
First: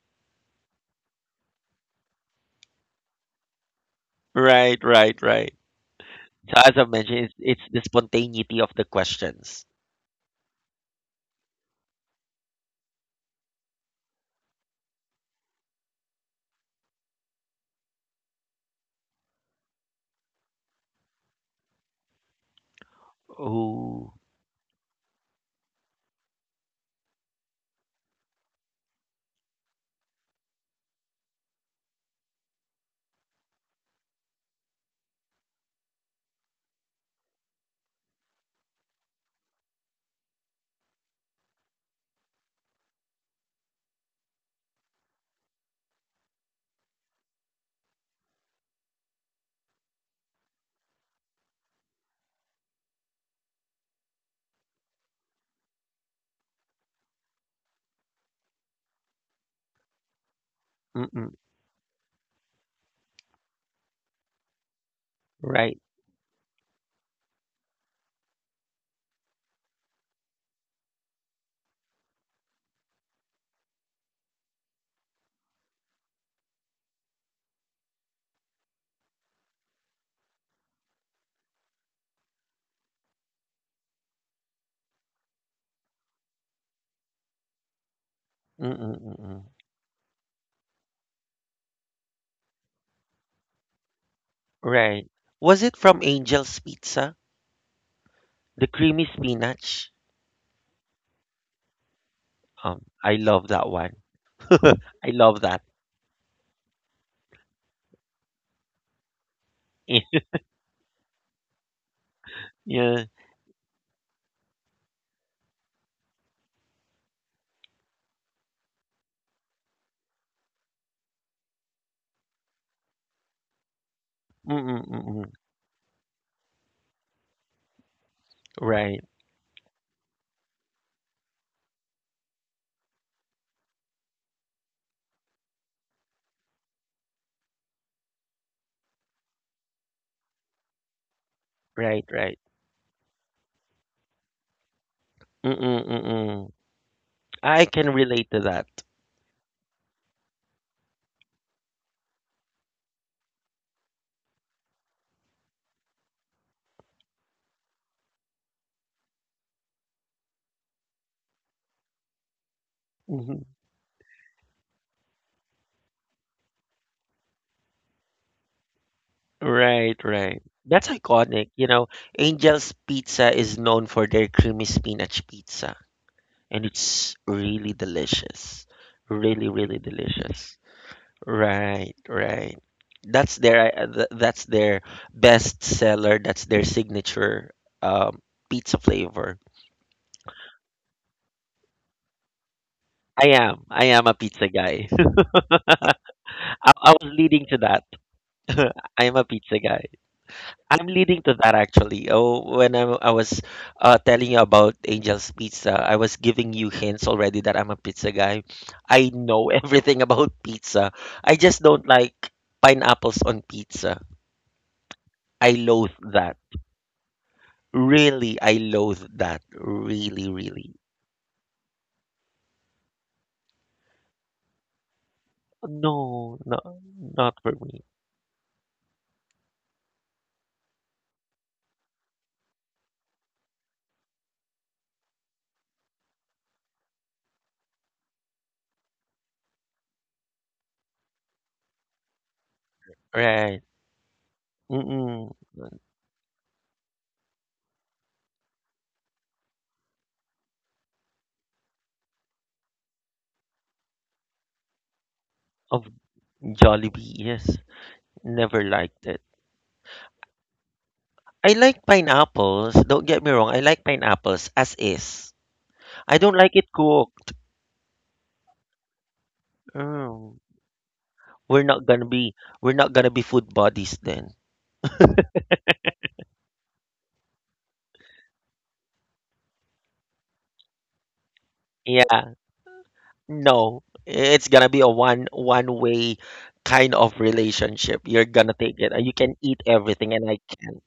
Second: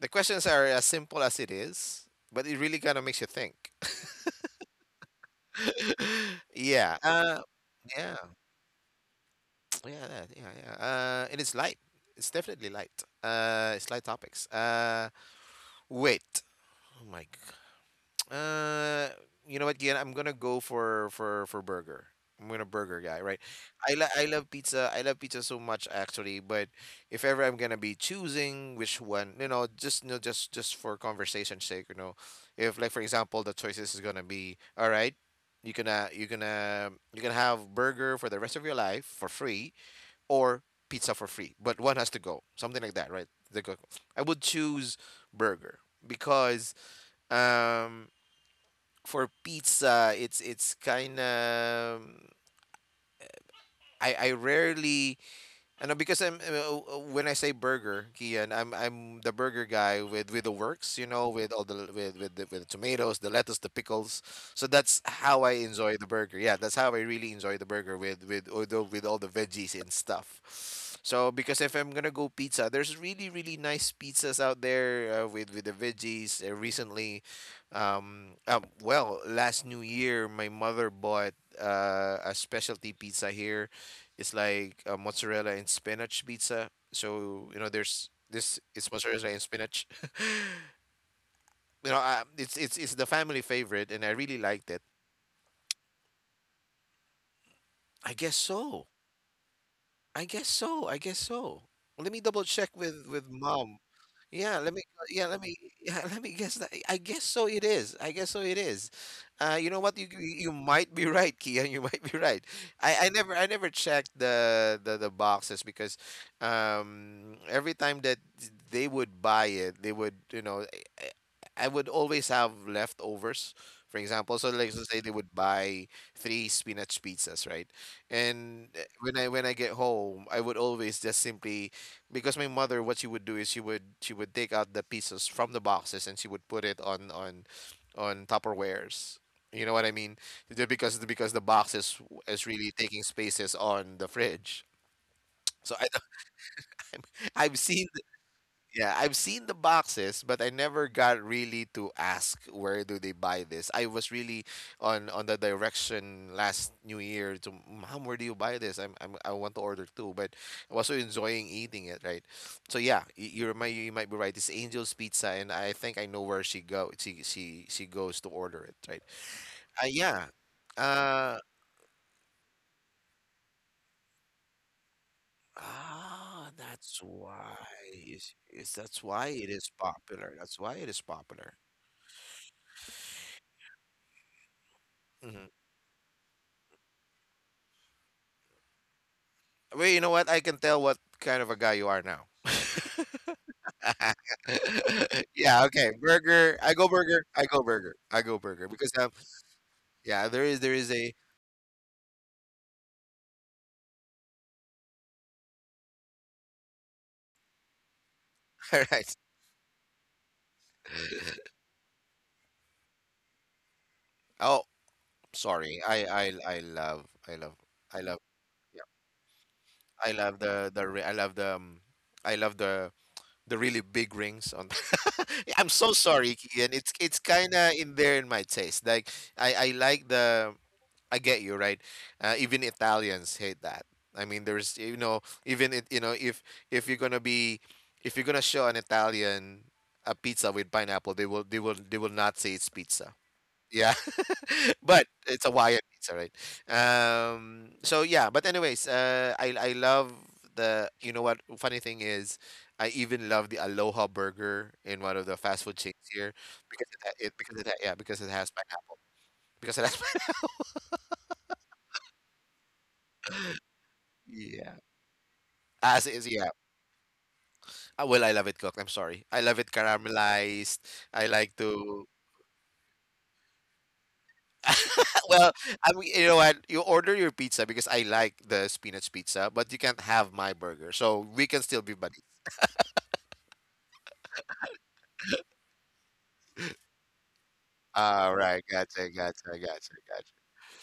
Speaker 2: The questions are as simple as it is, but it really kinda makes you think.
Speaker 1: Right, right, right. So as I
Speaker 2: Yeah,
Speaker 1: mentioned, it's the
Speaker 2: yeah.
Speaker 1: spontaneity of the questions.
Speaker 2: Yeah, yeah, yeah. Yeah. It is light. It's definitely light. It's light topics. Wait. Oh my god. Uh, you know what, Gian? I'm gonna go for burger. I'm gonna burger guy, right?
Speaker 1: Oh,
Speaker 2: I love pizza. I love pizza so much actually. But if ever I'm gonna be choosing which one, just for conversation's sake, if, like, for example, the choices is gonna be, all right, you gonna have burger for the rest of your life for free, or pizza for free, but one has to go. Something like that, right? I would choose burger because, um, for pizza, it's kind of, I rarely, I know, because I'm when I say burger, Kian, I'm the burger guy with the works, you know,
Speaker 1: mm-mm,
Speaker 2: with the tomatoes, the lettuce, the pickles. So that's how I
Speaker 1: right.
Speaker 2: enjoy the burger. Yeah, that's how I really enjoy the burger with all the veggies and stuff. So because if I'm gonna go pizza, there's really nice pizzas out there, with the veggies. Recently, well, last New Year, my mother bought, a specialty pizza here. It's like, mozzarella and spinach pizza. So you know, there's this it's
Speaker 1: Mm-mm,
Speaker 2: mozzarella and
Speaker 1: mm-mm,
Speaker 2: spinach. You know, it's the family favorite, and I really liked it.
Speaker 1: right. Was it from Angel's Pizza?
Speaker 2: I guess
Speaker 1: The
Speaker 2: so.
Speaker 1: creamy spinach?
Speaker 2: I guess so. I guess so. Let me double check with
Speaker 1: I
Speaker 2: with
Speaker 1: love that
Speaker 2: mom.
Speaker 1: one.
Speaker 2: Yeah, let me.
Speaker 1: I
Speaker 2: Yeah,
Speaker 1: love
Speaker 2: let me.
Speaker 1: that.
Speaker 2: Yeah, let me guess that. I guess so. It is. I guess so. It is. You know what? You you might be right, Kian. You might be right.
Speaker 1: Yeah.
Speaker 2: I never checked the, the boxes because every time that they would buy it, they would you know, I, I would always have leftovers. For example, so like
Speaker 1: Mm-mm,
Speaker 2: let's say they
Speaker 1: mm-mm.
Speaker 2: would buy three spinach pizzas, right? And
Speaker 1: Right,
Speaker 2: when I get home, I would always just simply, because my mother, what she would do is she would take out the pieces from the boxes and she would put it on Tupperwares. You know what I mean? Because the boxes
Speaker 1: right, right.
Speaker 2: is really taking spaces on the fridge. So
Speaker 1: Mm-mm,
Speaker 2: I
Speaker 1: mm-mm.
Speaker 2: I've
Speaker 1: I
Speaker 2: seen
Speaker 1: can relate to that.
Speaker 2: yeah, I've seen the boxes, but I never got really to ask where do they buy this. I was really on the direction last New Year to Mom, where do you buy this? I want to order too, but I was so enjoying eating it, right? So yeah, y-
Speaker 1: Mm-hmm.
Speaker 2: you might you might be right. It's Angel's Pizza, and I think I know where she go she goes to order it, right?
Speaker 1: Right,
Speaker 2: Yeah.
Speaker 1: right. That's
Speaker 2: Uh,
Speaker 1: iconic. You know, Angel's Pizza is known for their creamy spinach pizza,
Speaker 2: ah,
Speaker 1: and
Speaker 2: that's
Speaker 1: it's
Speaker 2: why.
Speaker 1: really delicious.
Speaker 2: Is that's why
Speaker 1: Really,
Speaker 2: it is
Speaker 1: really
Speaker 2: popular.
Speaker 1: delicious.
Speaker 2: That's why it is popular.
Speaker 1: Right, right. That's their that's their
Speaker 2: Mm-hmm.
Speaker 1: best seller. That's their signature um, pizza flavor.
Speaker 2: Well, you know what? I can tell what kind of a guy you are now.
Speaker 1: I am. I am a pizza guy.
Speaker 2: Yeah. Okay.
Speaker 1: I,
Speaker 2: Burger. I go
Speaker 1: I was
Speaker 2: burger.
Speaker 1: leading
Speaker 2: I
Speaker 1: to
Speaker 2: go
Speaker 1: that.
Speaker 2: burger. I go burger because
Speaker 1: I
Speaker 2: um.
Speaker 1: am a pizza guy.
Speaker 2: Yeah. There is. There
Speaker 1: I'm
Speaker 2: is a.
Speaker 1: leading to that actually. Oh, when I was telling you about Angel's Pizza, I was giving you hints already that I'm a pizza guy. I know everything about pizza. I just don't like pineapples on pizza.
Speaker 2: Oh,
Speaker 1: I
Speaker 2: sorry.
Speaker 1: loathe
Speaker 2: I. I.
Speaker 1: that.
Speaker 2: I love. I love. I love.
Speaker 1: Really, I
Speaker 2: Yeah.
Speaker 1: loathe that.
Speaker 2: I
Speaker 1: Really,
Speaker 2: love the.
Speaker 1: really.
Speaker 2: The. Ri- I love the. I love the. The really big rings on. Yeah, I'm so sorry,
Speaker 1: No, no,
Speaker 2: Kian. It's
Speaker 1: not
Speaker 2: kind
Speaker 1: for
Speaker 2: of
Speaker 1: me.
Speaker 2: in there in my taste. Like, I like the I get you, right? Even Italians hate that. I mean, there's you know, even it you know, if you're gonna be, if you're gonna show an Italian a pizza with pineapple, they will not say it's pizza.
Speaker 1: Right.
Speaker 2: Yeah, but
Speaker 1: Mm-mm.
Speaker 2: it's a Hawaiian pizza, right? But anyways, I love the you know what funny thing is, I even love the Aloha burger in one of the fast food
Speaker 1: Of
Speaker 2: chains here because it,
Speaker 1: Jollibee,
Speaker 2: ha- it
Speaker 1: yes.
Speaker 2: because it ha- yeah because it has
Speaker 1: Never
Speaker 2: pineapple
Speaker 1: liked it.
Speaker 2: because it has
Speaker 1: I like pineapples. Don't get me wrong. I like pineapples as
Speaker 2: Yeah.
Speaker 1: is.
Speaker 2: As
Speaker 1: I
Speaker 2: is,
Speaker 1: don't like
Speaker 2: yeah.
Speaker 1: it cooked.
Speaker 2: Ah, well, I love it cooked. I'm sorry. I love it
Speaker 1: Mm.
Speaker 2: caramelized. I like
Speaker 1: We're not gonna
Speaker 2: to.
Speaker 1: be we're not gonna be food buddies then.
Speaker 2: Well, I mean, you know what? You order your pizza, because I like the spinach pizza, but you can't have my burger, so we can still be buddies.
Speaker 1: Yeah, no. It's gonna be a one way kind of relationship. You're
Speaker 2: All
Speaker 1: gonna
Speaker 2: right,
Speaker 1: take it. You
Speaker 2: gotcha,
Speaker 1: can eat
Speaker 2: gotcha, gotcha,
Speaker 1: everything and I can't.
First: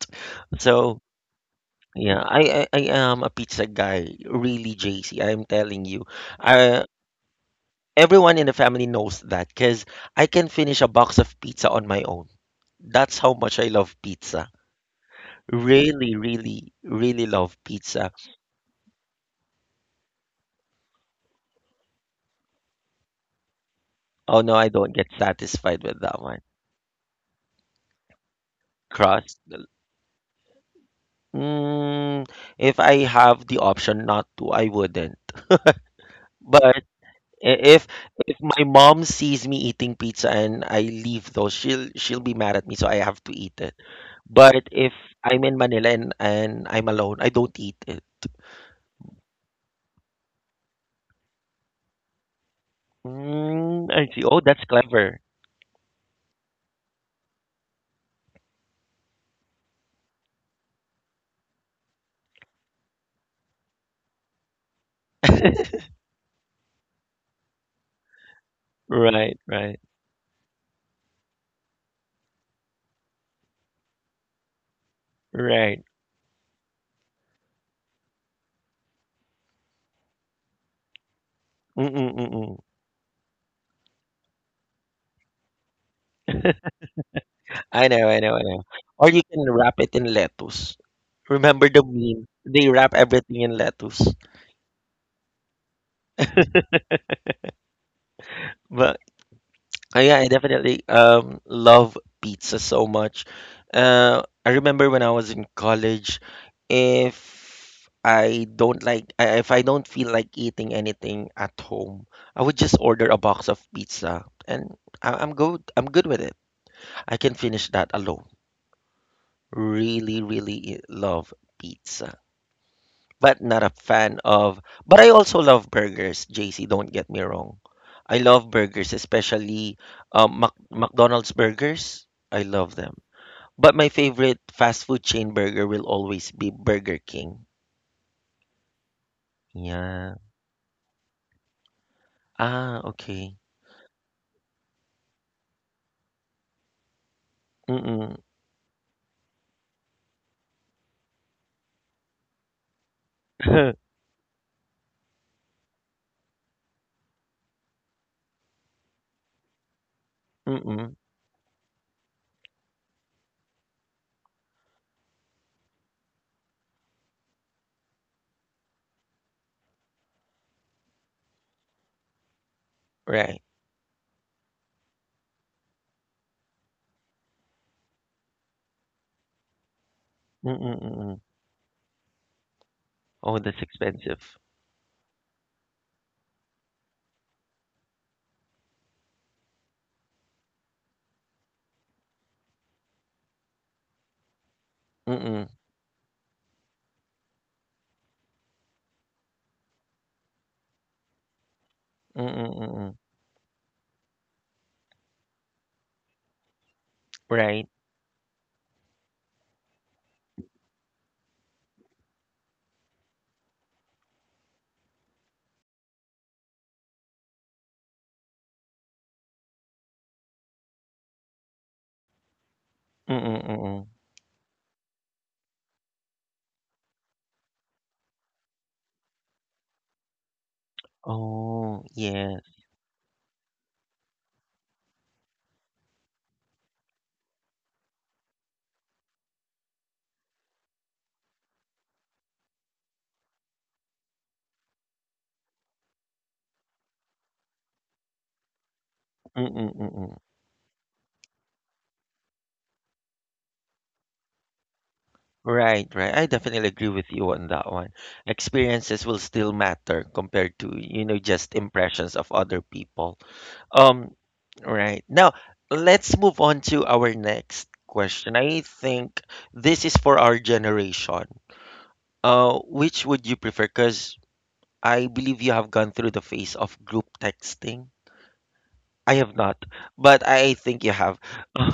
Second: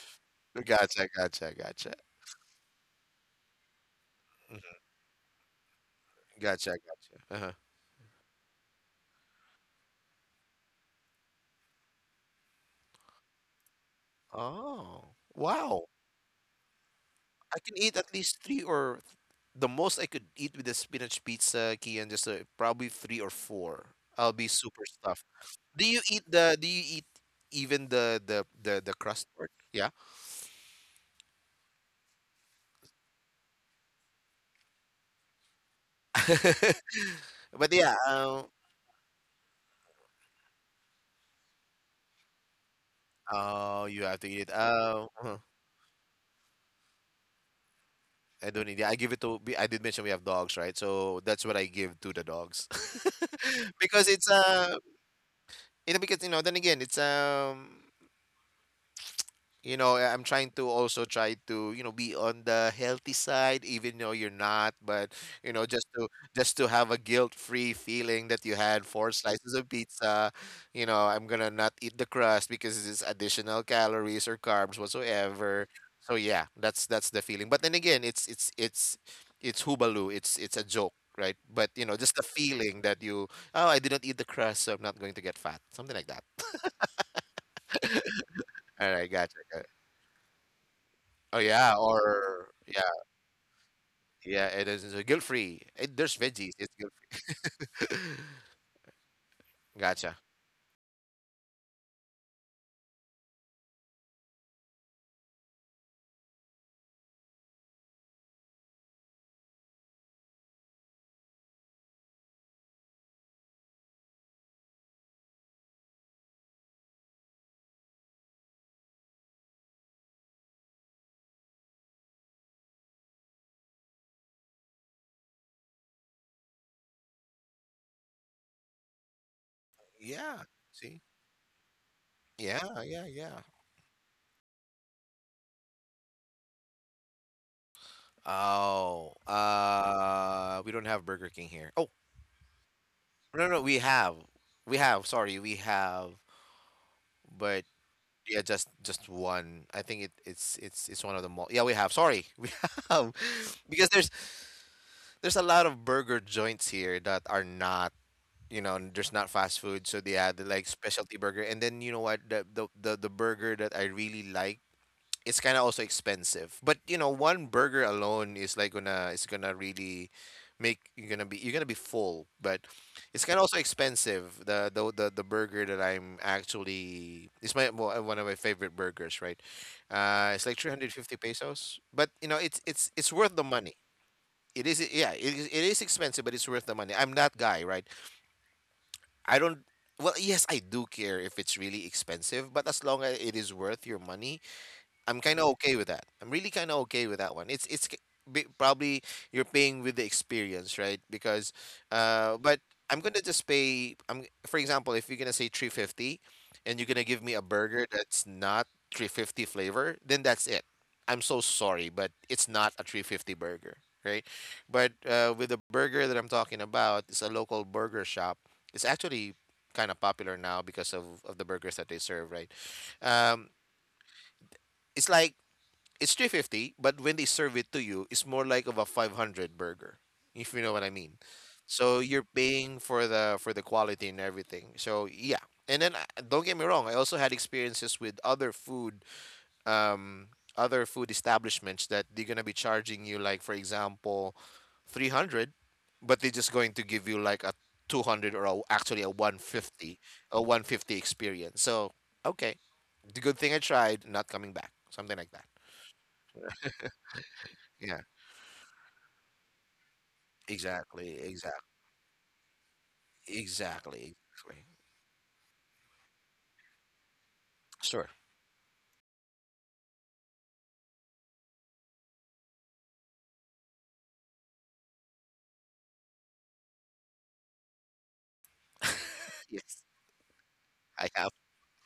Speaker 2: gotcha,
Speaker 1: So
Speaker 2: gotcha, gotcha, gotcha.
Speaker 1: yeah, I am a pizza guy, really,
Speaker 2: Mhm.
Speaker 1: JC. I'm telling you.
Speaker 2: Gotcha,
Speaker 1: Uh,
Speaker 2: gotcha. Uh-huh.
Speaker 1: Everyone in the family knows that because I can finish a box of pizza on my own. That's how much I love pizza.
Speaker 2: Oh, wow!
Speaker 1: Really, really, really love
Speaker 2: I can eat
Speaker 1: pizza.
Speaker 2: at least three, or the most I could eat with the spinach pizza, Kian, just probably three or four. I'll
Speaker 1: Oh
Speaker 2: be
Speaker 1: no, I
Speaker 2: super
Speaker 1: don't get
Speaker 2: stuffed.
Speaker 1: satisfied
Speaker 2: Do
Speaker 1: with
Speaker 2: you
Speaker 1: that
Speaker 2: eat
Speaker 1: one.
Speaker 2: the do you eat even the crust
Speaker 1: Crust.
Speaker 2: part? Yeah.
Speaker 1: Mm, if I have the option not to, I wouldn't. But i-
Speaker 2: But
Speaker 1: if
Speaker 2: yeah,
Speaker 1: if my mom sees me eating pizza and I leave though, she'll be mad at me, so I have to eat it.
Speaker 2: oh, you have to eat it.
Speaker 1: But if I'm in Manila and I'm alone, I don't eat it.
Speaker 2: I don't need it. I give it to I did mention we have dogs, right? So that's what I give to the dogs.
Speaker 1: Mm, I
Speaker 2: Because
Speaker 1: see.
Speaker 2: it's
Speaker 1: Oh, that's clever.
Speaker 2: you know because you know then again it's, I'm trying to also try to, be on the healthy side, even though you're not, but you know just to just to have a guilt-free feeling that you had four
Speaker 1: Right,
Speaker 2: slices of
Speaker 1: right,
Speaker 2: pizza. I'm gonna not eat the crust because it's additional calories or carbs whatsoever.
Speaker 1: right.
Speaker 2: So yeah, that's the feeling, but then again, it's hubaloo, it's a joke, right? But just the
Speaker 1: Mm-mm-mm-mm.
Speaker 2: feeling that you. Oh, I didn't eat the crust, so I'm not going to get fat, something like that.
Speaker 1: I know, I know, I know.
Speaker 2: All right,
Speaker 1: Or you
Speaker 2: gotcha,
Speaker 1: can
Speaker 2: gotcha.
Speaker 1: wrap it in lettuce.
Speaker 2: Oh
Speaker 1: Remember
Speaker 2: yeah,
Speaker 1: the meme?
Speaker 2: or
Speaker 1: They
Speaker 2: yeah.
Speaker 1: wrap everything in lettuce.
Speaker 2: Yeah, it's guilt free. It, there's veggies. It's guilt
Speaker 1: But
Speaker 2: free. Gotcha.
Speaker 1: yeah, I definitely love pizza so much. I remember when I was in college, if I don't like, I- if I don't feel like eating anything at home, I would just order a box of pizza, and I'm good. I'm good with it. I can finish that alone. Really, really love pizza. But not a fan of. But I also love burgers, JC, don't get me wrong. I love burgers, especially
Speaker 2: Yeah. See?
Speaker 1: McDonald's burgers. I love
Speaker 2: Yeah,
Speaker 1: them.
Speaker 2: yeah, yeah.
Speaker 1: But my favorite fast food chain burger will always be Burger King.
Speaker 2: Oh,
Speaker 1: Yeah.
Speaker 2: we don't have Burger King here. Oh,
Speaker 1: Ah, okay.
Speaker 2: no, no, we have, we have. Sorry, we have, but
Speaker 1: Mm-mm.
Speaker 2: yeah, just one. I think it it's one of the mall. Yeah, we have. Sorry, we have, because there's a lot of burger joints here that are not. You know, there's not fast food, so they add like
Speaker 1: Mm-mm.
Speaker 2: specialty burger. And then you know what? The burger that I really like, it's kind of also expensive. But you know, one burger alone is like gonna really make, you're gonna be full. But it's kind of
Speaker 1: Right.
Speaker 2: also expensive. The burger that I'm actually, it's my, well, one of my favorite burgers, right? It's like
Speaker 1: Mm-mm.
Speaker 2: 350
Speaker 1: Mm-mm.
Speaker 2: pesos. But you know, it's worth
Speaker 1: Oh,
Speaker 2: the
Speaker 1: that's
Speaker 2: money.
Speaker 1: expensive.
Speaker 2: It is, yeah, it is expensive, but it's worth the money. I'm that guy, right? I don't. Well, yes, I do care if it's really expensive, but as long as it is worth your money, I'm kind of
Speaker 1: Mm-mm.
Speaker 2: okay with that. I'm really kind of okay with that one. Probably you're paying with the experience, right? Because,
Speaker 1: Mm-mm.
Speaker 2: but
Speaker 1: Mm-mm.
Speaker 2: I'm gonna just pay. I'm for example, if you're gonna say 350, and you're gonna give me a
Speaker 1: Right.
Speaker 2: burger that's not 350 flavor, then that's it. I'm so sorry, but it's not a 350 burger, right? But with the burger that I'm talking about, it's a local burger shop. It's actually kind of popular now because of the burgers that they serve, right? Um,
Speaker 1: Mm-mm. Mm-mm.
Speaker 2: it's like it's 350, but when they serve it to you, it's more like of a 500 burger if you know what I mean.
Speaker 1: Oh,
Speaker 2: So you're
Speaker 1: yeah.
Speaker 2: paying for the quality and everything, so yeah. And then don't get me wrong, I also had experiences with other food, um other food establishments that they're going to be charging you, like for example 300, but they're just going to give you like a 200, or a, actually a
Speaker 1: Mm-mm.
Speaker 2: 150,
Speaker 1: Mm-mm.
Speaker 2: a 150 experience. So, okay, the good thing, I tried not coming back, something like that.
Speaker 1: Right, right. I definitely agree with you on that one. Experiences will still matter compared to, you
Speaker 2: Exactly,
Speaker 1: know, just
Speaker 2: exactly,
Speaker 1: impressions of other people.
Speaker 2: exactly,
Speaker 1: Um,
Speaker 2: exactly.
Speaker 1: right. Now, let's move on to our next
Speaker 2: Sure.
Speaker 1: question. I think this is for our generation. Which would you prefer? Because I believe you have gone through the phase of group texting. I have not,
Speaker 2: Yes,
Speaker 1: but I think you
Speaker 2: I
Speaker 1: have.
Speaker 2: have.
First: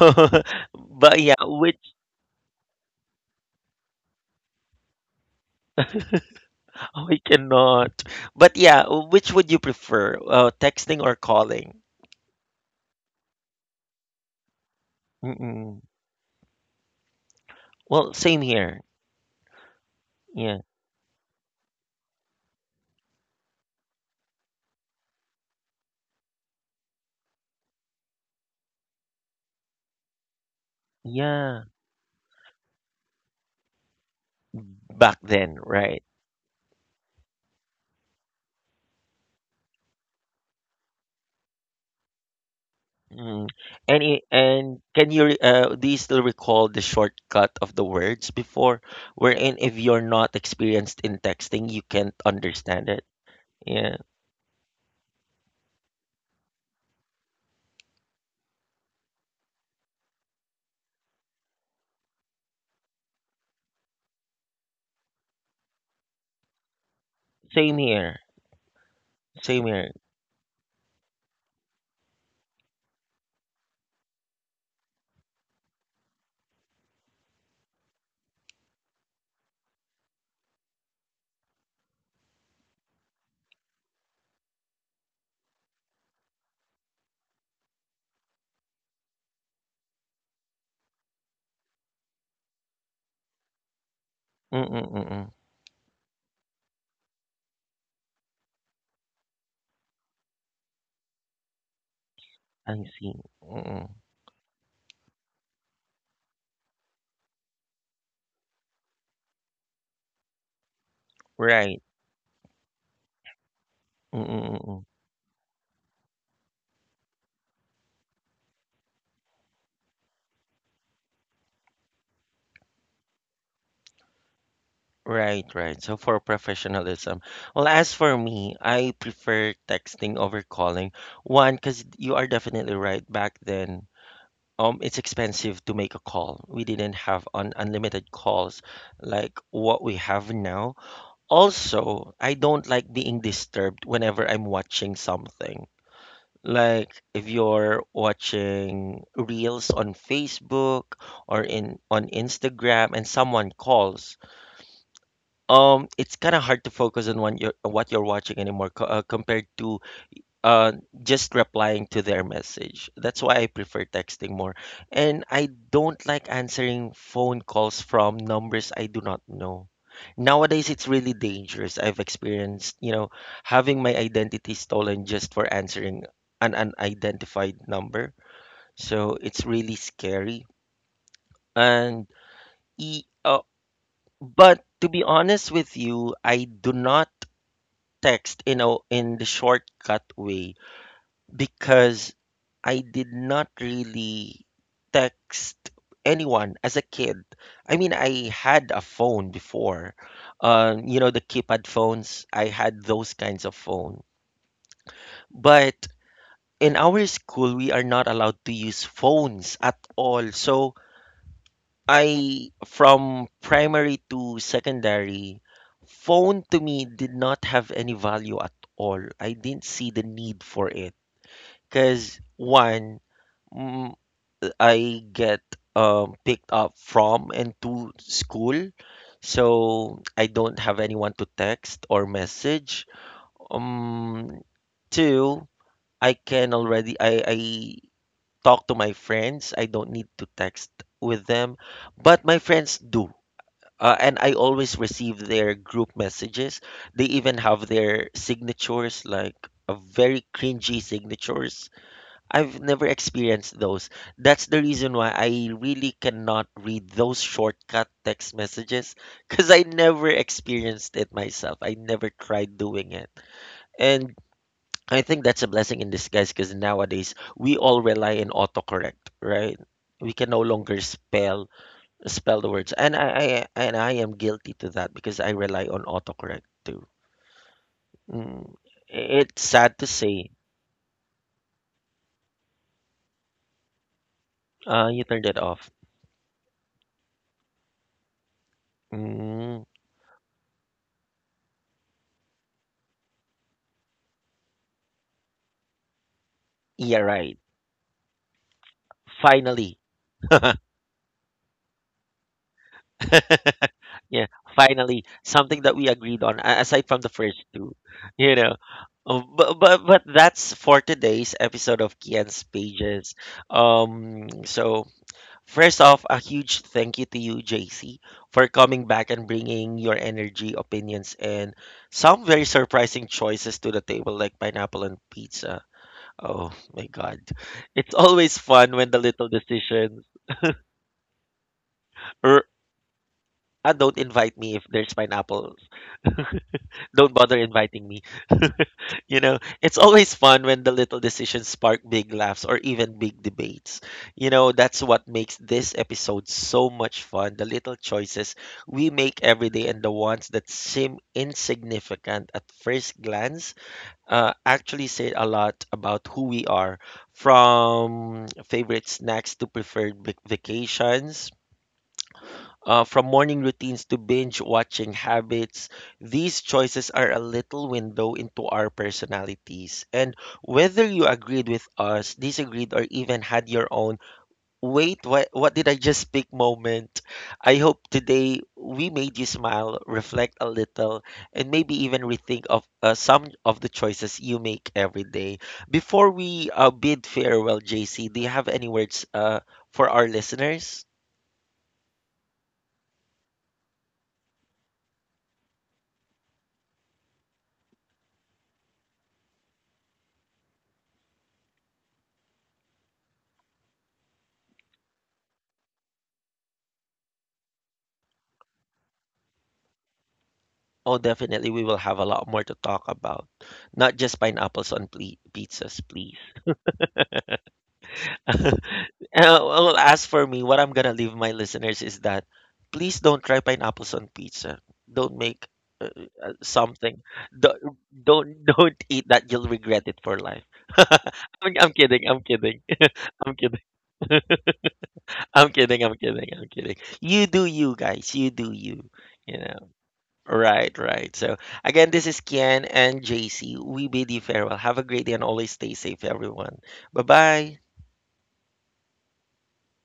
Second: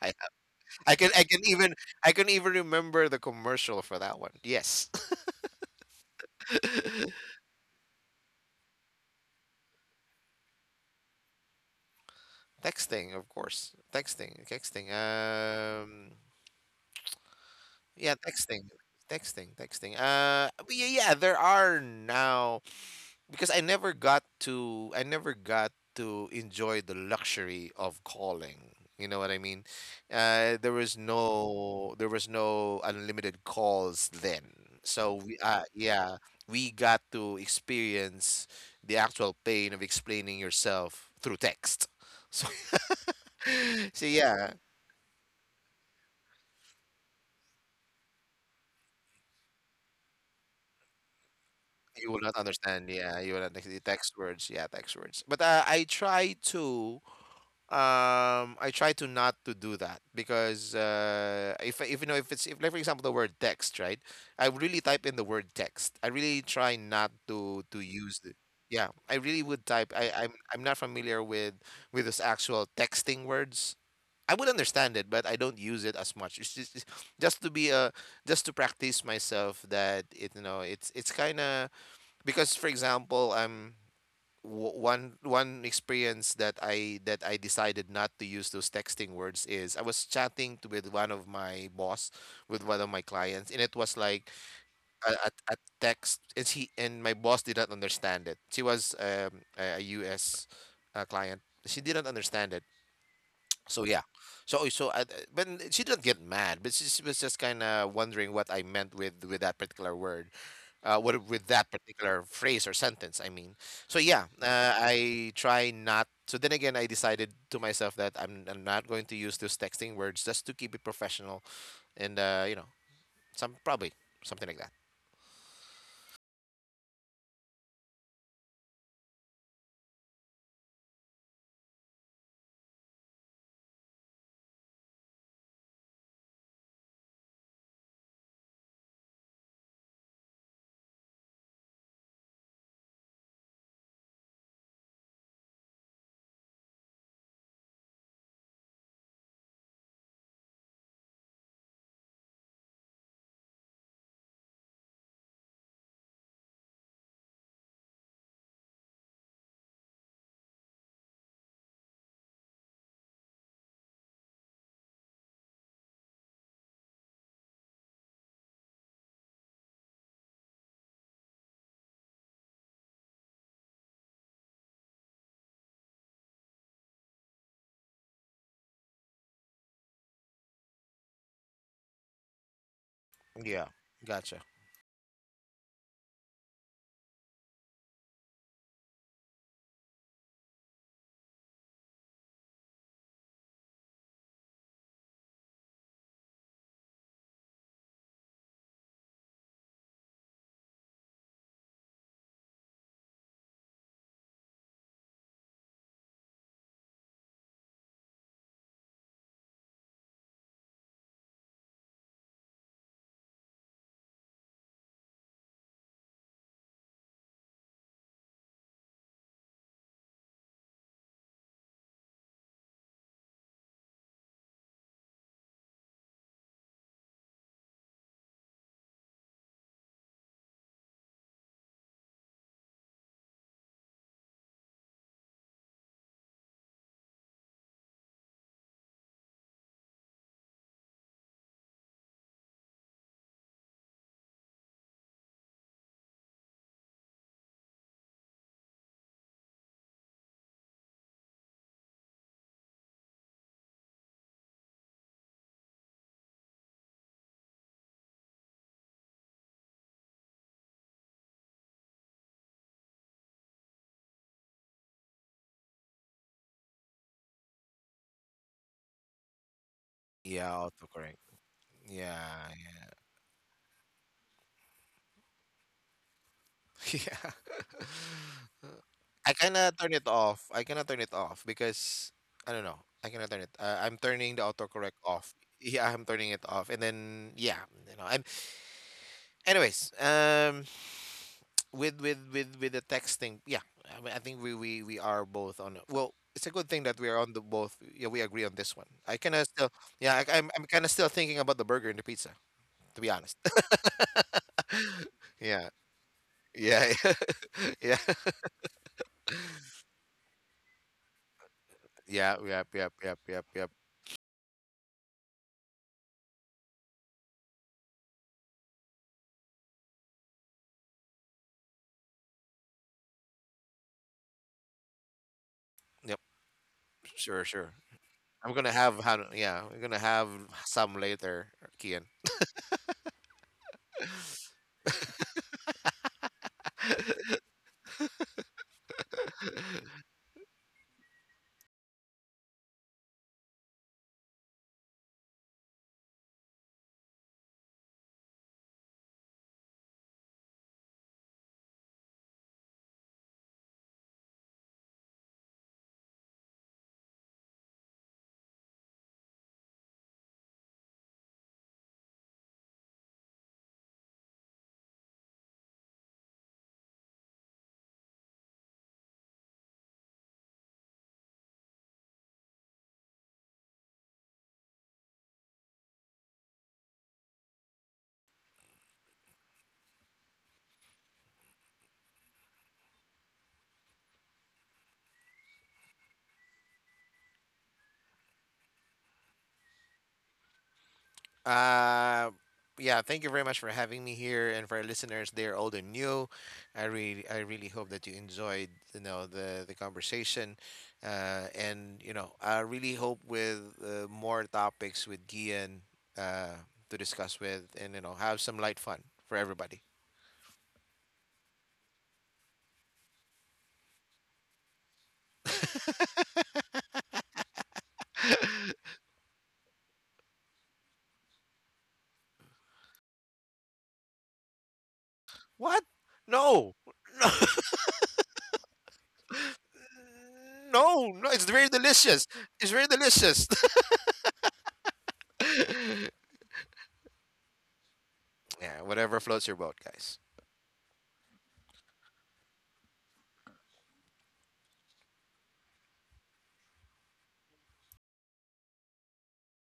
Speaker 2: I have. I can.
Speaker 1: But
Speaker 2: I can
Speaker 1: yeah,
Speaker 2: even.
Speaker 1: which
Speaker 2: I can even remember the commercial for that one. Yes.
Speaker 1: Oh, I cannot. But yeah, which would you prefer, texting or calling?
Speaker 2: Texting, of course. Texting, texting.
Speaker 1: Mm-mm. Well,
Speaker 2: Yeah,
Speaker 1: same
Speaker 2: texting,
Speaker 1: here.
Speaker 2: texting, texting. Uh,
Speaker 1: Yeah,
Speaker 2: but yeah, yeah. There are now. Because I never got to enjoy the luxury of calling. You know what I mean? There was
Speaker 1: yeah.
Speaker 2: no there was no unlimited calls then. So
Speaker 1: Back
Speaker 2: we
Speaker 1: then,
Speaker 2: uh,
Speaker 1: right?
Speaker 2: yeah, we got to experience the actual pain of explaining yourself through text. So
Speaker 1: Mm.
Speaker 2: so
Speaker 1: And
Speaker 2: yeah.
Speaker 1: and can you do you still recall the shortcut of the words before, wherein if you're not experienced in texting, you
Speaker 2: You
Speaker 1: can't
Speaker 2: will not
Speaker 1: understand
Speaker 2: understand.
Speaker 1: it?
Speaker 2: Yeah, you will not the
Speaker 1: Yeah,
Speaker 2: text words. Yeah, text words. But I try to not to do that, because if you know if it's if like for example the word text, right? I really type in the word text. I really try not to
Speaker 1: same
Speaker 2: to
Speaker 1: here.
Speaker 2: use the. Yeah, I really would
Speaker 1: Same here.
Speaker 2: type. I'm not familiar with those actual texting words. I would understand it, but I don't use it as much. It's just to be a just to practice myself, that it, it's kind of, because for example, one experience that I decided not to use those texting words is, I was chatting to, with one of my boss, with one of my clients, and it was like a, a,
Speaker 1: Mm-mm-mm.
Speaker 2: a text, and she, and my boss did not understand it. She was, a us client, she didn't understand it.
Speaker 1: I see.
Speaker 2: So
Speaker 1: Mm-mm.
Speaker 2: yeah, so oh, so I, but she didn't get mad. But she was just kind of wondering what I meant with that particular word, what with that
Speaker 1: Right.
Speaker 2: particular phrase or sentence. I mean, so yeah,
Speaker 1: Mm-mm-mm.
Speaker 2: I try not. So then again, I decided to myself that I'm not going to use those texting words, just to keep it professional and some probably something like that.
Speaker 1: Right, right. So for professionalism. Well, as for me, I prefer texting over calling. One, because you are definitely right. Back then, it's expensive to make a call. We didn't have un unlimited calls like what we have now. Also, I don't like being disturbed whenever I'm watching something. Like if you're watching reels on Facebook or in on Instagram and someone calls it's kind of hard to focus on what you're watching anymore compared to uh just replying to their message. That's why I prefer texting more, and I don't like answering phone calls from numbers I do not know. Nowadays it's really dangerous. I've experienced, you know, having my identity stolen just for answering an unidentified number, so it's really scary. and e- uh,
Speaker 2: Yeah, gotcha.
Speaker 1: but to be honest with you, I do not text in a in the shortcut way because I did not really text anyone as a kid. I mean, I had a phone before, you know, the keypad phones. I had those kinds of phone, but in our school, we are not allowed to use phones at all. So I, from primary to secondary, phone to me did not have any value at all. I didn't see the need for it. Because one, mm, I get picked up from and to school, so I don't have anyone to text or message. Um, Two, I talk to my friends. I don't need to text with them, but my friends do. And I always receive their group messages. They even have their signatures, like a very cringy signatures I've never experienced those. That's the reason why I really cannot read those shortcut text messages because I never experienced it myself. I never tried doing it. And I think that's a blessing in disguise because nowadays we all rely on autocorrect, right? We can no
Speaker 2: Yeah,
Speaker 1: longer
Speaker 2: autocorrect.
Speaker 1: spell
Speaker 2: Yeah,
Speaker 1: the words. And I am guilty to that because I rely on autocorrect too.
Speaker 2: yeah.
Speaker 1: Mm, it's sad to say.
Speaker 2: I cannot turn it off because I don't know. I cannot turn it. I'm turning the autocorrect
Speaker 1: You turned
Speaker 2: off.
Speaker 1: it off.
Speaker 2: Yeah, I'm turning it off, and then yeah, I'm,
Speaker 1: Mm,
Speaker 2: anyways. With the texting, yeah. I mean, I think we are both on. Well, it's a good thing
Speaker 1: yeah,
Speaker 2: that we are on
Speaker 1: right.
Speaker 2: the both. Yeah, we agree on this one. I kind of still,
Speaker 1: Finally.
Speaker 2: yeah. I'm kind of still thinking about the burger and the pizza, to be honest.
Speaker 1: Yeah, finally, something
Speaker 2: Yeah,
Speaker 1: that we agreed on aside
Speaker 2: yeah,
Speaker 1: from the first two,
Speaker 2: yeah,
Speaker 1: you know. But that's for today's episode of
Speaker 2: yeah,
Speaker 1: Kian's
Speaker 2: yep, yep,
Speaker 1: Pages.
Speaker 2: yep, yep, yep,
Speaker 1: So first off, a huge thank you to you, JC, for coming back and bringing your energy, opinions, and some very surprising choices to the table, like pineapple and pizza.
Speaker 2: yep.
Speaker 1: Oh my God,
Speaker 2: Sure, sure.
Speaker 1: it's always
Speaker 2: I'm
Speaker 1: fun
Speaker 2: gonna
Speaker 1: when
Speaker 2: have
Speaker 1: the little
Speaker 2: Han- yeah, We're gonna
Speaker 1: decisions
Speaker 2: have some later, Kian.
Speaker 1: r- Ah, don't invite me if there's pineapples. Don't bother inviting me. You know, it's always fun when the little decisions spark big laughs or even big debates. You know, that's what makes this episode so much fun. The little choices we make every day and the ones that seem insignificant at first glance actually say a lot about who we are, from favorite snacks to preferred vacations from morning routines to binge watching habits, these choices are a little window into our personalities. And whether you agreed with us, disagreed, or even had your own, wait, what did I just speak moment? I hope today we made you smile, reflect a little, and maybe even rethink of some of the choices you make every day. Before we bid farewell, JC, do you have any words for our listeners?
Speaker 2: Uh yeah, thank you very much for having me here, and for our listeners, are old and new. I really hope that you enjoyed, the conversation. And I really hope with, more topics with Kian, uh to discuss with, and have some light fun for everybody.
Speaker 1: Oh, definitely, we will have a lot more to talk about. Not just pineapples on pizzas, please. Well, as for me, what I'm gonna leave my listeners is that please don't try pineapples on pizza. Don't make uh,
Speaker 2: What? No.
Speaker 1: something.
Speaker 2: No.
Speaker 1: Don't, don't don't eat that. You'll regret it for life.
Speaker 2: No, no, it's
Speaker 1: I'm
Speaker 2: very
Speaker 1: kidding. I'm
Speaker 2: delicious.
Speaker 1: kidding.
Speaker 2: It's very
Speaker 1: I'm
Speaker 2: delicious.
Speaker 1: kidding. I'm kidding. I'm kidding. I'm kidding. You do you, guys. You do
Speaker 2: Yeah,
Speaker 1: you.
Speaker 2: whatever
Speaker 1: You
Speaker 2: floats your
Speaker 1: know.
Speaker 2: boat, guys.
Speaker 1: Right, right. So again, this is Kian and JC. We bid you farewell. Have a great day and always stay safe, everyone. Bye bye.